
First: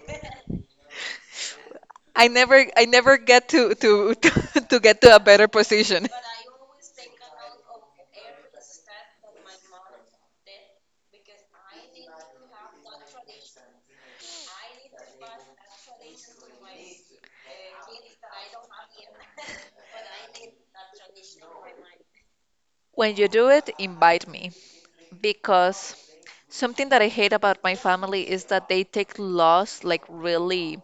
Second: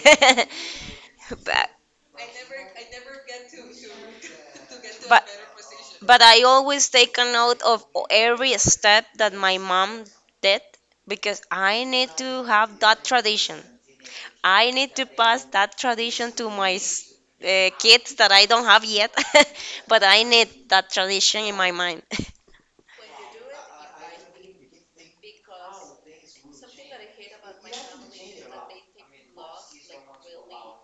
Speaker 1: [laughs] But
Speaker 2: I never get to [laughs] to get to a
Speaker 1: but
Speaker 2: better position.
Speaker 1: I always take a note of every step that my mom did because I need to have that tradition. I need to pass that tradition to my kids that I don't have yet, [laughs] but I need that tradition in my mind. [gasps]
Speaker 2: When you do it, invite me because something that I hate about my family is that they take loss like really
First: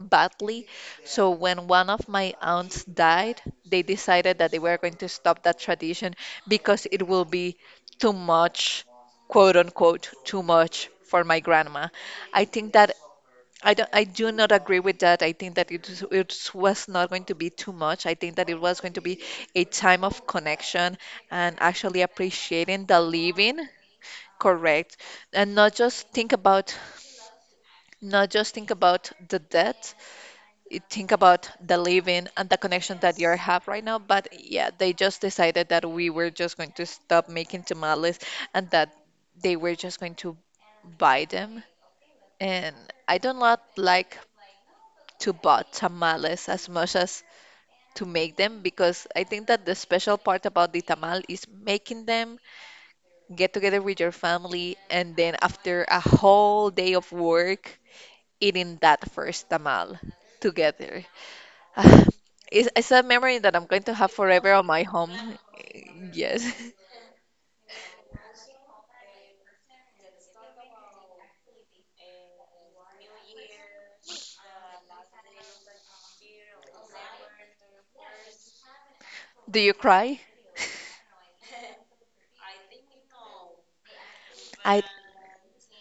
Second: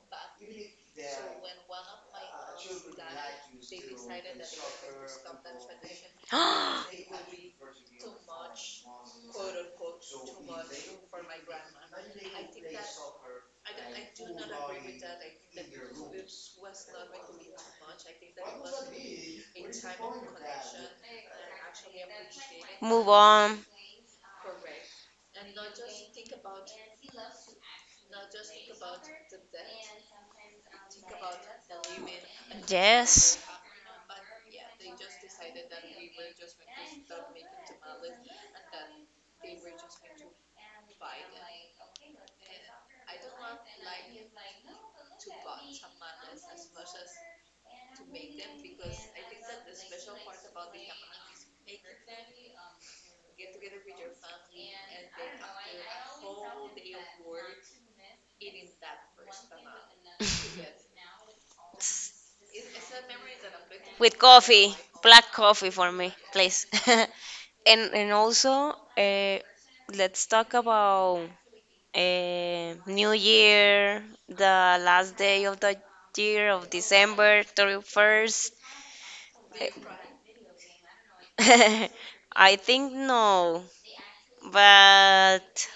Speaker 2: badly. So when one of my aunts died, they decided that they were going to stop that tradition because it will be too much, quote unquote, too much for my grandma. I think that I do not agree with that. I think that it was not going to be too much. I think that it was going to be a time of connection and actually appreciating the
Speaker 1: Move
Speaker 2: living,
Speaker 1: on.
Speaker 2: correct? And not just think about the debt, think about the living and the connection that you
Speaker 1: Yes.
Speaker 2: have right now. But yeah, they just decided that we were just going to stop making tamales and that they were just going to buy them. And I do not like to buy tamales as much as to make them because I think that the special part about the tamal is making them, get together with your family, and then after a whole day of work, eating that first tamal
Speaker 1: [laughs]
Speaker 2: together. [sighs] Ah, it's a memory that I'm going to have
Speaker 1: With
Speaker 2: forever on
Speaker 1: coffee,
Speaker 2: my home.
Speaker 1: black coffee for me,
Speaker 2: Yes.
Speaker 1: please. [laughs] And also, let's talk about New Year, the last day of the year of December 31st.
Speaker 2: [laughs] Do you cry?
Speaker 1: [laughs] I think no,
Speaker 2: I
Speaker 1: but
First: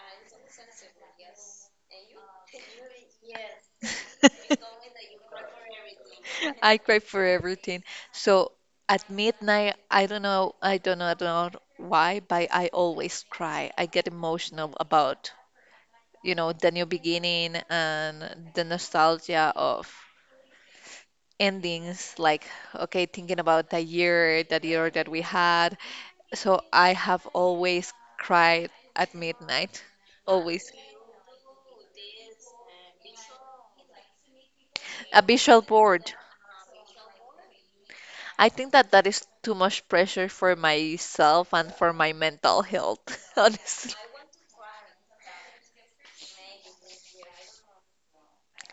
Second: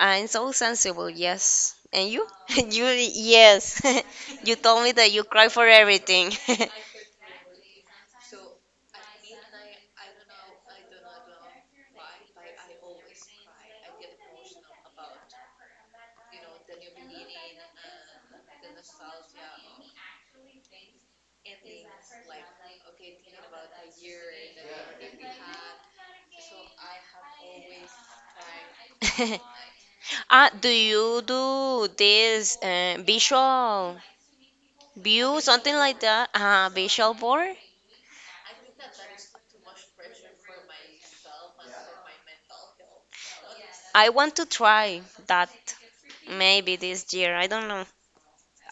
Speaker 1: I'm so sensible, yes. And you? [laughs] You, yes. [laughs] You told me that you cry for everything.
Speaker 2: [laughs] I cry for everything. So at midnight, I don't know, I don't know, I don't know why, but I always cry. I get emotional about, you know, the new beginning and the nostalgia of endings, like, okay, thinking about the year that we had. So I have always cried at
Speaker 1: [laughs]
Speaker 2: midnight,
Speaker 1: Ah, do
Speaker 2: always.
Speaker 1: you do this visual
Speaker 2: A
Speaker 1: view,
Speaker 2: visual
Speaker 1: something like
Speaker 2: board.
Speaker 1: that? Ah, visual board?
Speaker 2: I think that that is too much pressure for myself and for my mental health, [laughs] honestly.
Speaker 1: I want to try that maybe this year. I don't know.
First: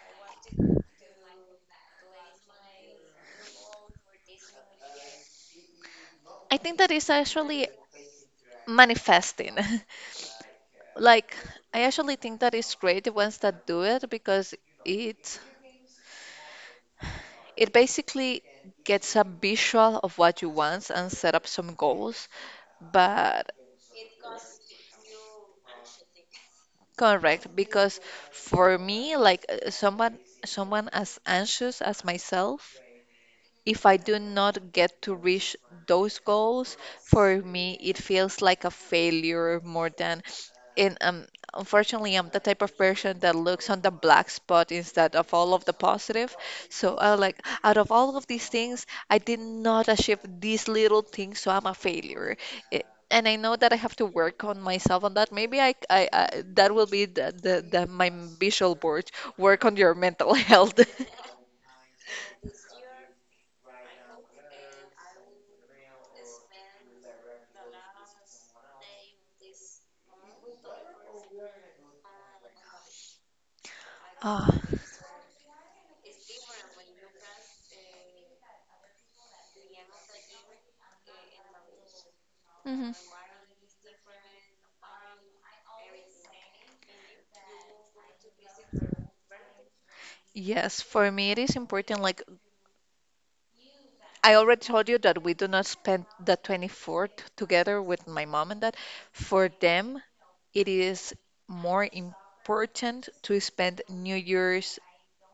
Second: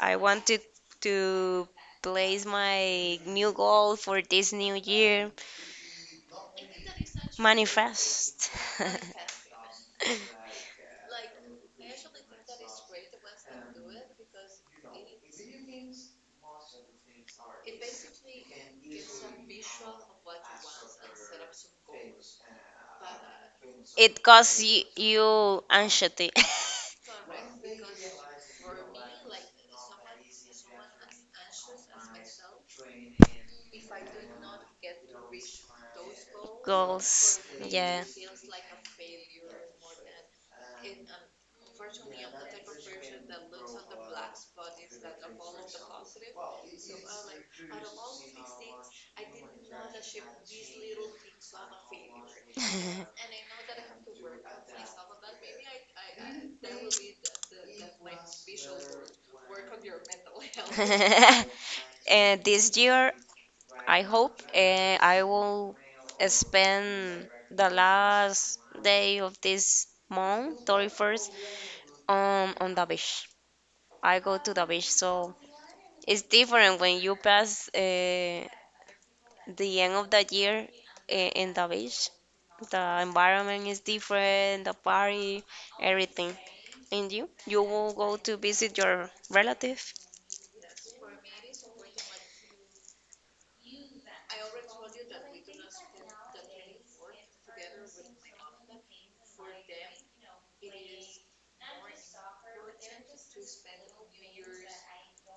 Speaker 1: I want to place my new goal for this new year.
Speaker 2: I think that is actually
Speaker 1: Manifest. [laughs]
Speaker 2: manifesting. [laughs] Like, I actually think that it's great the ones that do it because it it basically gets a visual of what you want and set up some goals. But
Speaker 1: It causes you anxiety.
Speaker 2: correct, because for me, like someone as anxious as myself, if I do not get to reach those
Speaker 1: [laughs]
Speaker 2: goals, for
Speaker 1: Goals.
Speaker 2: me, it
Speaker 1: Yeah.
Speaker 2: feels like a failure more than. And unfortunately, I'm the type of person that looks on the black spot instead of all of the positive. So, I like out of all of these things, I did not achieve these little things, so I'm a failure. It, and I know that I have to work on myself on that. Maybe I that will be the my visual board. Work
Speaker 1: [laughs]
Speaker 2: on your mental [laughs] health.
Speaker 1: And this year, I hope I will spend the last day of this month, 31st, on the beach. I go to the
Speaker 2: [laughs]
Speaker 1: beach, so it's different when you pass the end of the year in the beach. The
Speaker 2: Ah.
Speaker 1: environment is different, the party, everything. And you will go to visit your relative?
Speaker 2: Yes, for me it is important. Like I already told you that we do not spend the 24th together with my mom and dad. For them, it is more important to spend New Year's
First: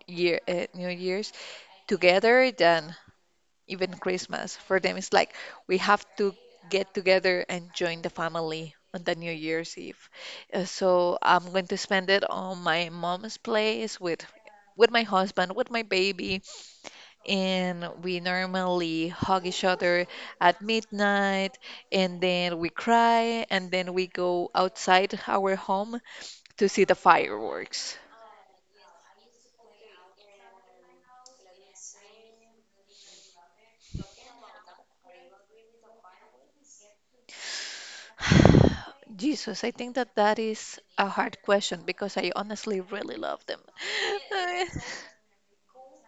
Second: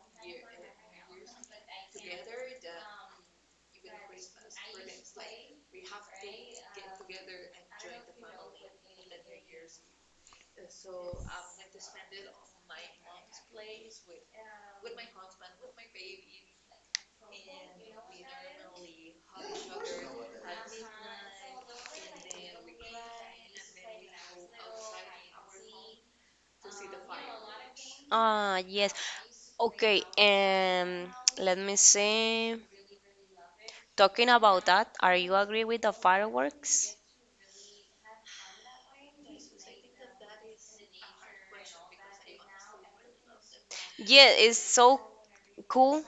Speaker 2: year uh, New Year's together than even Christmas. For them, it's like we have to get together and join the family on the New Year's Eve. So I'm going to spend it on my mom's place with my husband, with my baby and we normally hug each other at midnight and then we cry and then we go outside our home to see the fireworks.
Speaker 1: Ah, yes. Okay, let me see. Talking about that, are you agree with the fireworks?
Speaker 2: [sighs] Jesus, I think that that is a hard question because I honestly really love them.
Speaker 1: Yeah, it's
Speaker 2: [laughs]
Speaker 1: so cool,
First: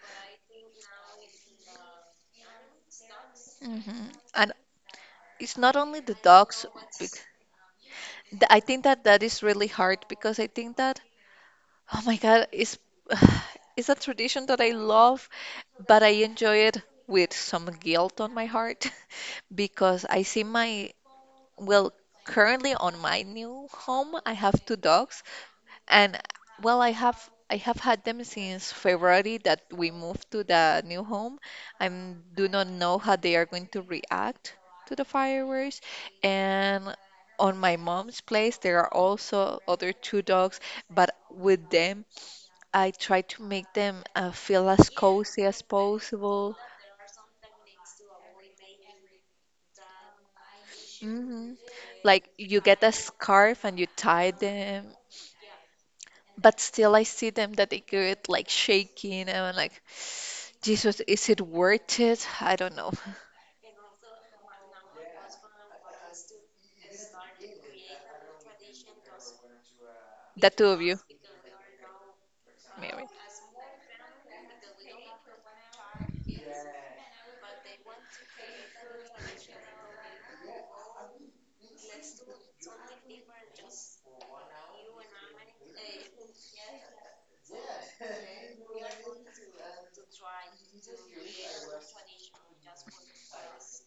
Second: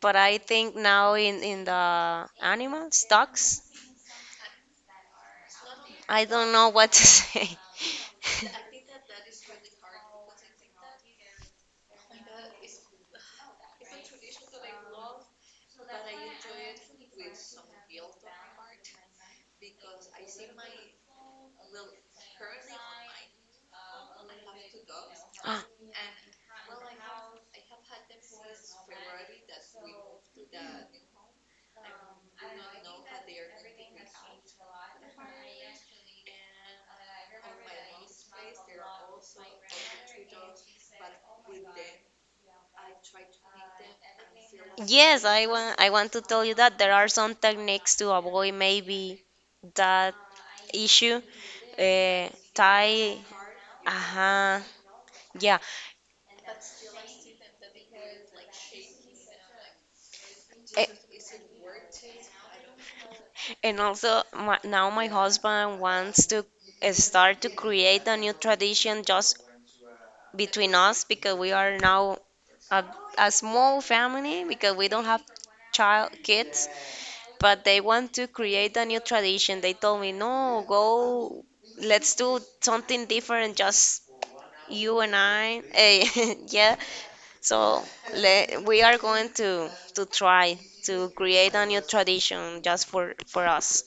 Speaker 1: but I think now in the animal stocks,
Speaker 2: Mhm. And it's not only the
Speaker 1: I don't
Speaker 2: dogs.
Speaker 1: know what to [laughs]
Speaker 2: bec-
Speaker 1: say.
Speaker 2: I think that that is really hard because I think that oh my God, it's [sighs] it's a tradition that I love, but I enjoy it with some guilt on my heart [laughs] because I see my, well, currently on my new home, I have two dogs,
Speaker 1: [gasps]
Speaker 2: and well, I have had them since February that we moved to the new home. I do not know how they are going to react to the fireworks, and on my mom's place there are also other two dogs, but with them. I try to make them feel as
Speaker 1: Yes,
Speaker 2: cozy as
Speaker 1: I want to tell you
Speaker 2: possible.
Speaker 1: that there are some techniques to avoid maybe that issue.
Speaker 2: Hmm.
Speaker 1: Uh,
Speaker 2: Like you get a
Speaker 1: Tie.
Speaker 2: scarf and you tie
Speaker 1: uh
Speaker 2: them,
Speaker 1: Yeah.
Speaker 2: but still I see them that they get like shaking and I'm like,
Speaker 1: A-
Speaker 2: Jesus, is it worth it? I don't know.
Speaker 1: And also my, now my husband wants to start to create a new tradition just
Speaker 2: The two
Speaker 1: between
Speaker 2: of you,
Speaker 1: us, because we are now a,
Speaker 2: maybe.
Speaker 1: a small family because we don't have child kids. But they want to create a new tradition. They told me, no, go, let's do something different, just you and I. [laughs] Yeah, so we are going to try to create a new tradition just for us.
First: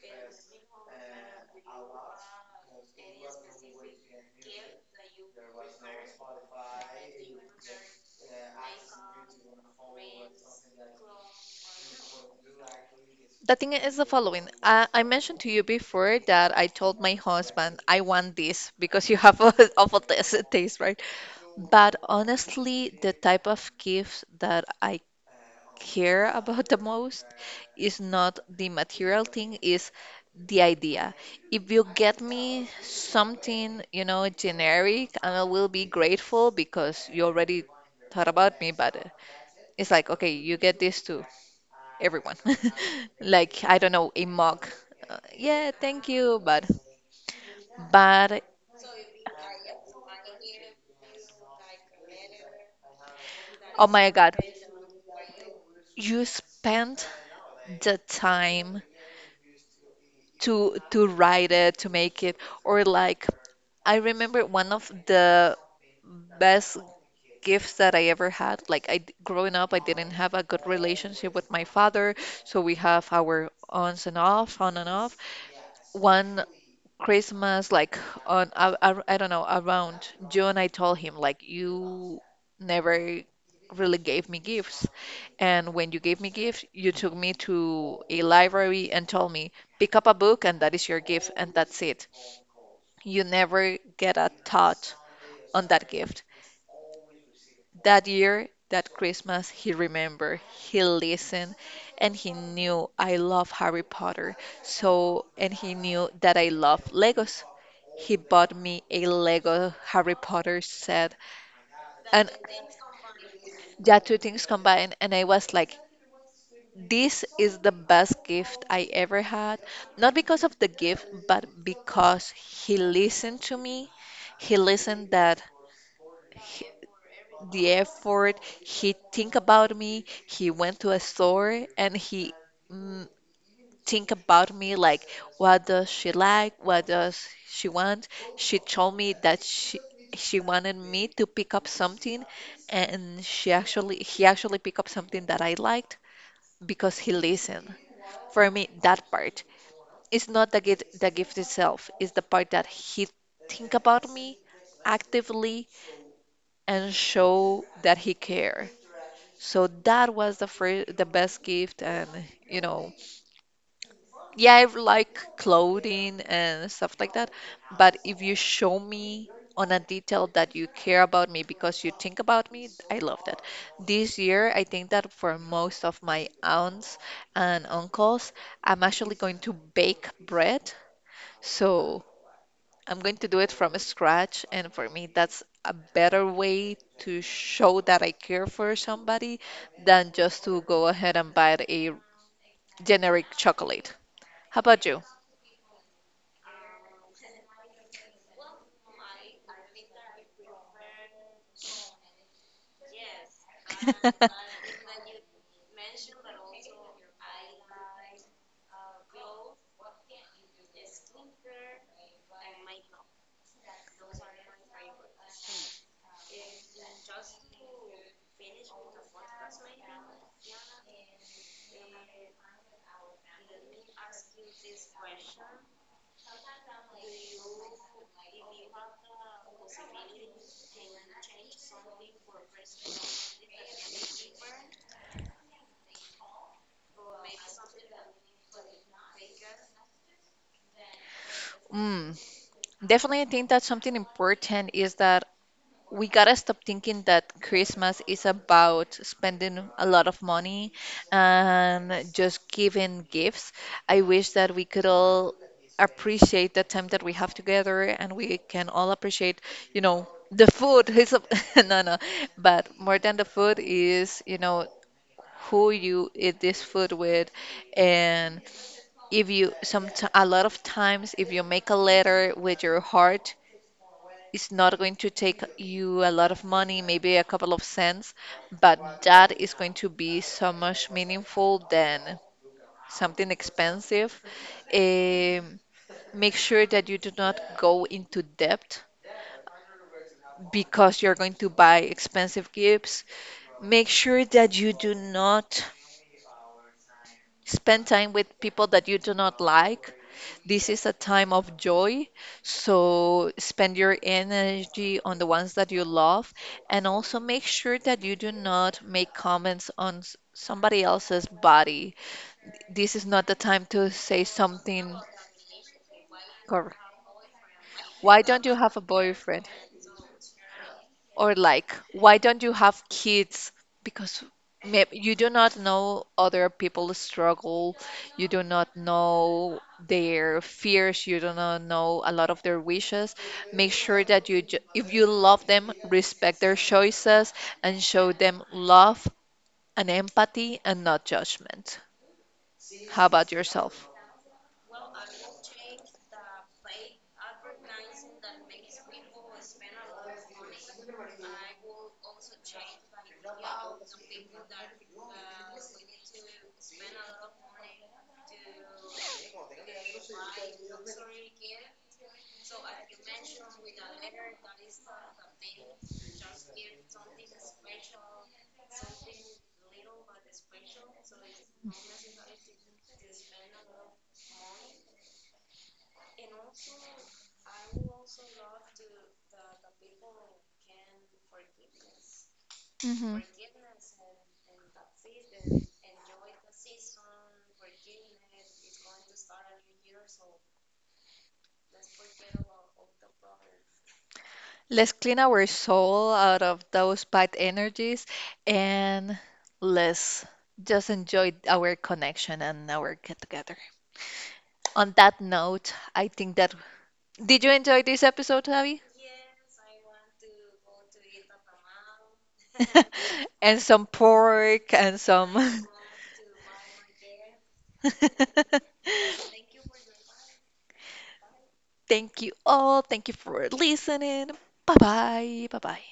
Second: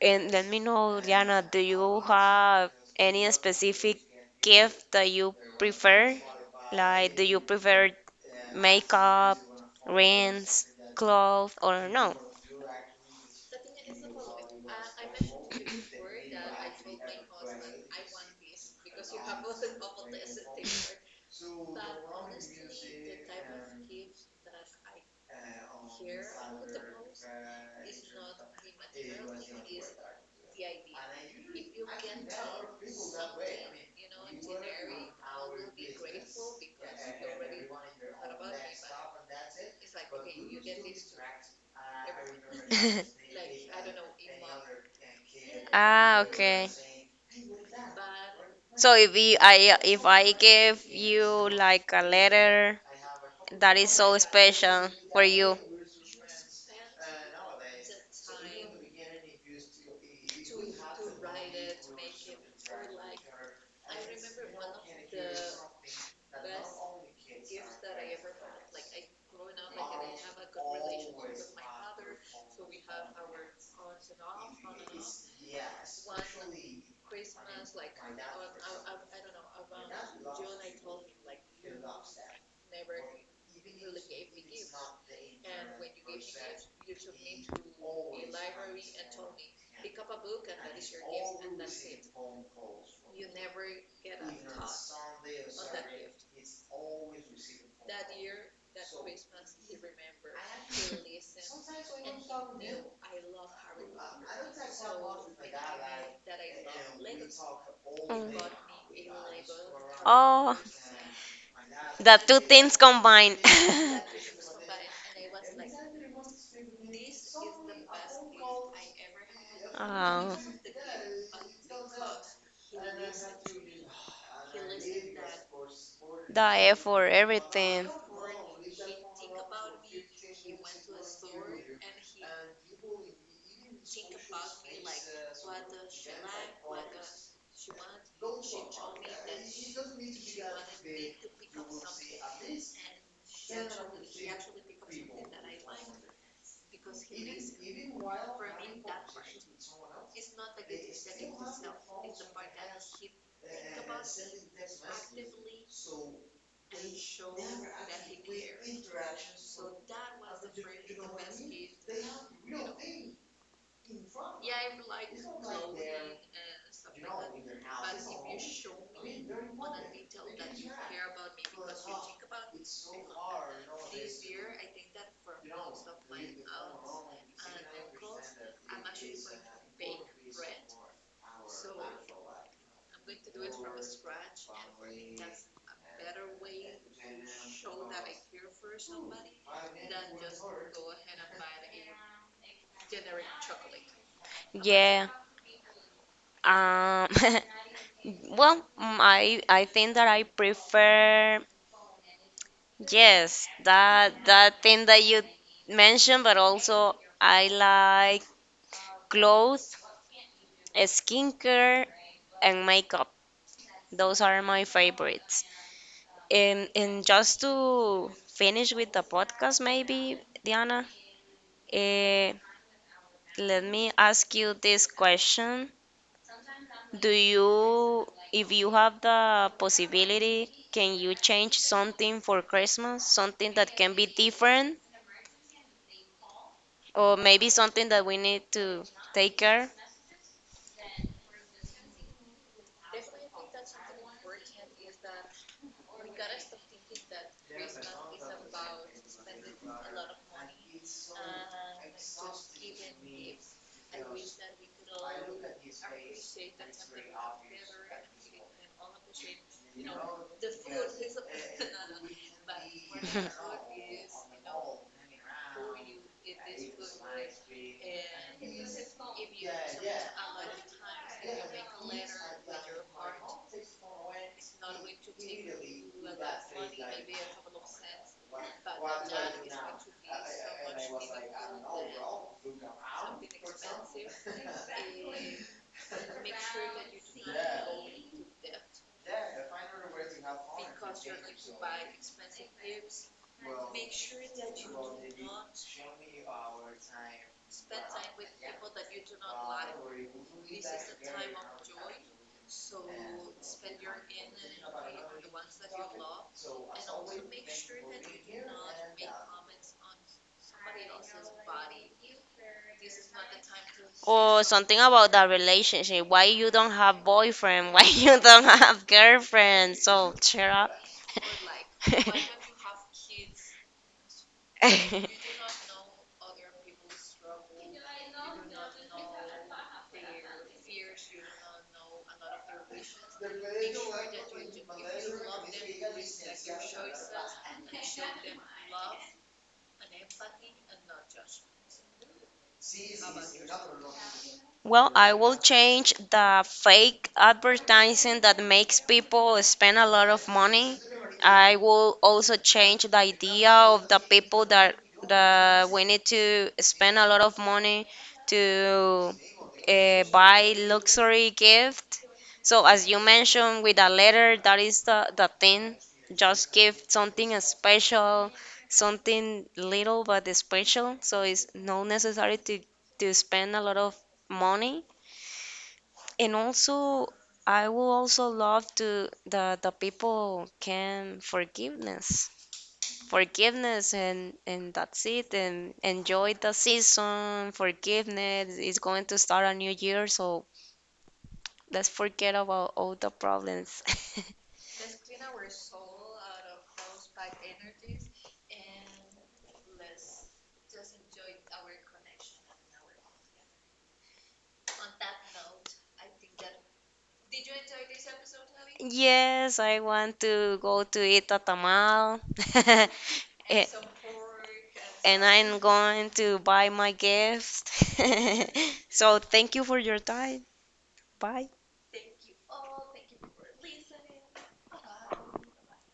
Speaker 1: And let me know, Diana, do you have any specific gift that you prefer? Like, do you prefer makeup, rings, clothes, or no?
Speaker 2: The thing is the following. I mentioned to you before that I told my husband I want this because you have [laughs] a awful taste, right? But honestly, the type of gifts that I care about [laughs] the most is not the material thing, is the idea. If you get me something, you know, generic, I will be grateful because you already thought about me, but it's like, okay, you get this to everyone. [laughs]
Speaker 1: [laughs]
Speaker 2: Like, I don't know, a mug. Yeah, thank
Speaker 1: Ah,
Speaker 2: you,
Speaker 1: okay.
Speaker 2: but but
Speaker 1: So if I give you like a letter that
Speaker 2: oh
Speaker 1: is
Speaker 2: my
Speaker 1: so
Speaker 2: God,
Speaker 1: special for you.
Speaker 2: you spent the time to write it, to make it, or like I remember one of the best gifts that I ever had. Like I growing up, I didn't have a good relationship with my father, so we have our on and off. One Christmas, like on I don't know, around June, I told him like you never really gave me gifts, and when you gave me gifts, you took me to a library and told me pick up a book and that is your gift and that's it. You never get a thought on that gift. That year, that Christmas, he remembered, he listened, and he knew I love Harry Potter. So, and he knew that I love Legos. He
Speaker 1: Mm.
Speaker 2: bought me a Lego Harry
Speaker 1: Oh,
Speaker 2: Potter set,
Speaker 1: the
Speaker 2: and
Speaker 1: two things combined. [laughs]
Speaker 2: yeah, two things combined. And I was like, this is the best gift I ever had. Not
Speaker 1: Oh,
Speaker 2: because of the gift, but because he listened to me. He listened that
Speaker 1: the
Speaker 2: he-
Speaker 1: effort,
Speaker 2: the
Speaker 1: everything.
Speaker 2: effort. He think about me. He went to a store and he mm, think about me like, what does she like? What does she want? She told me that she wanted me to pick up something, and she actually he actually picked up something that I liked because he listened. For me, that part is not the gift itself. It's the part that he think about me actively and show that he cares. So that was the first, the best gift, and you know, yeah, I like clothing and stuff like that. But if you show me on a detail that you care about me because you think about me, I love that. This year, I think that for most of my aunts and uncles, I'm actually going to bake bread. So I'm going to do it from scratch, and for me, that's a better way to show that I care for somebody than just to go ahead and buy a generic chocolate. How about you?
Speaker 1: Yeah. Um, [laughs] Well, I think that I prefer yes that thing
Speaker 2: [laughs]
Speaker 1: that you mentioned, but also I like clothes, skincare, and makeup. Those are my favorites. And just to finish with the podcast, maybe Diana, eh, let me ask you this question: Do you, if you have the possibility, can you change something for Christmas? Something that can be different, or maybe something that we need to take care,
Speaker 2: Mm, definitely, I think that something important is that we gotta stop thinking that Christmas is about spending a lot of money and just giving gifts. I wish that we could all appreciate the time that we have together and we can all appreciate, you know, the food. [laughs] It's a- [laughs] no, no, but more than the food
Speaker 1: [laughs]
Speaker 2: is, you know, who you eat this food with and if you some a lot of times if you make a letter with your heart, it's not going to take you a lot of money, maybe a couple of cents, but that is going to be so much meaningful than something expensive. Um, make sure that you do not go into debt because you're going to buy expensive gifts. Make sure that you do not spend time with people that you do not like. This is a time of joy, so spend your energy on the ones that you love, and also make sure that you do not make comments on somebody else's body. This is not the time to say
Speaker 1: or something
Speaker 2: something.
Speaker 1: about the relationship. Why you don't
Speaker 2: cor-
Speaker 1: have boyfriend? [laughs] Why you
Speaker 2: Why
Speaker 1: don't
Speaker 2: don't you have a
Speaker 1: have
Speaker 2: boyfriend?
Speaker 1: girlfriend? So cheer up.
Speaker 2: Or like, why don't you have kids? Because maybe you do not
Speaker 1: [laughs]
Speaker 2: know other people's
Speaker 1: [laughs]
Speaker 2: struggle. You do not know their fears. You do not know a lot of their wishes. Make sure that you, if you love them, respect their choices and show them love and empathy and not judgment. How about yourself?
Speaker 1: Well, I will change the fake advertising that makes people spend a lot of money. I will also change the idea of the people that we need to spend a lot of money to buy luxury gift. So as you mentioned with a letter, that is the thing. Just give something special, something little but special. So it's not necessary to spend a lot of money, and also I will also love to the people can forgiveness,
Speaker 2: Hmm.
Speaker 1: and that's it, and enjoy the season. Forgiveness is going to start a new year, so let's forget about all the problems. [laughs]
Speaker 2: Let's clean our soul out of those bad energies and let's just enjoy our connection and our get together. On that note, I think that did you enjoy this episode, Abby?
Speaker 1: Yes, I want to go to eat a tamal. [laughs]
Speaker 2: [laughs] And
Speaker 1: Eh,
Speaker 2: some pork and
Speaker 1: and I'm
Speaker 2: some. [laughs]
Speaker 1: going to buy my gift, [laughs] so thank you for your time. Bye.
Speaker 2: Thank you all. Thank you for listening. Bye bye. Bye bye.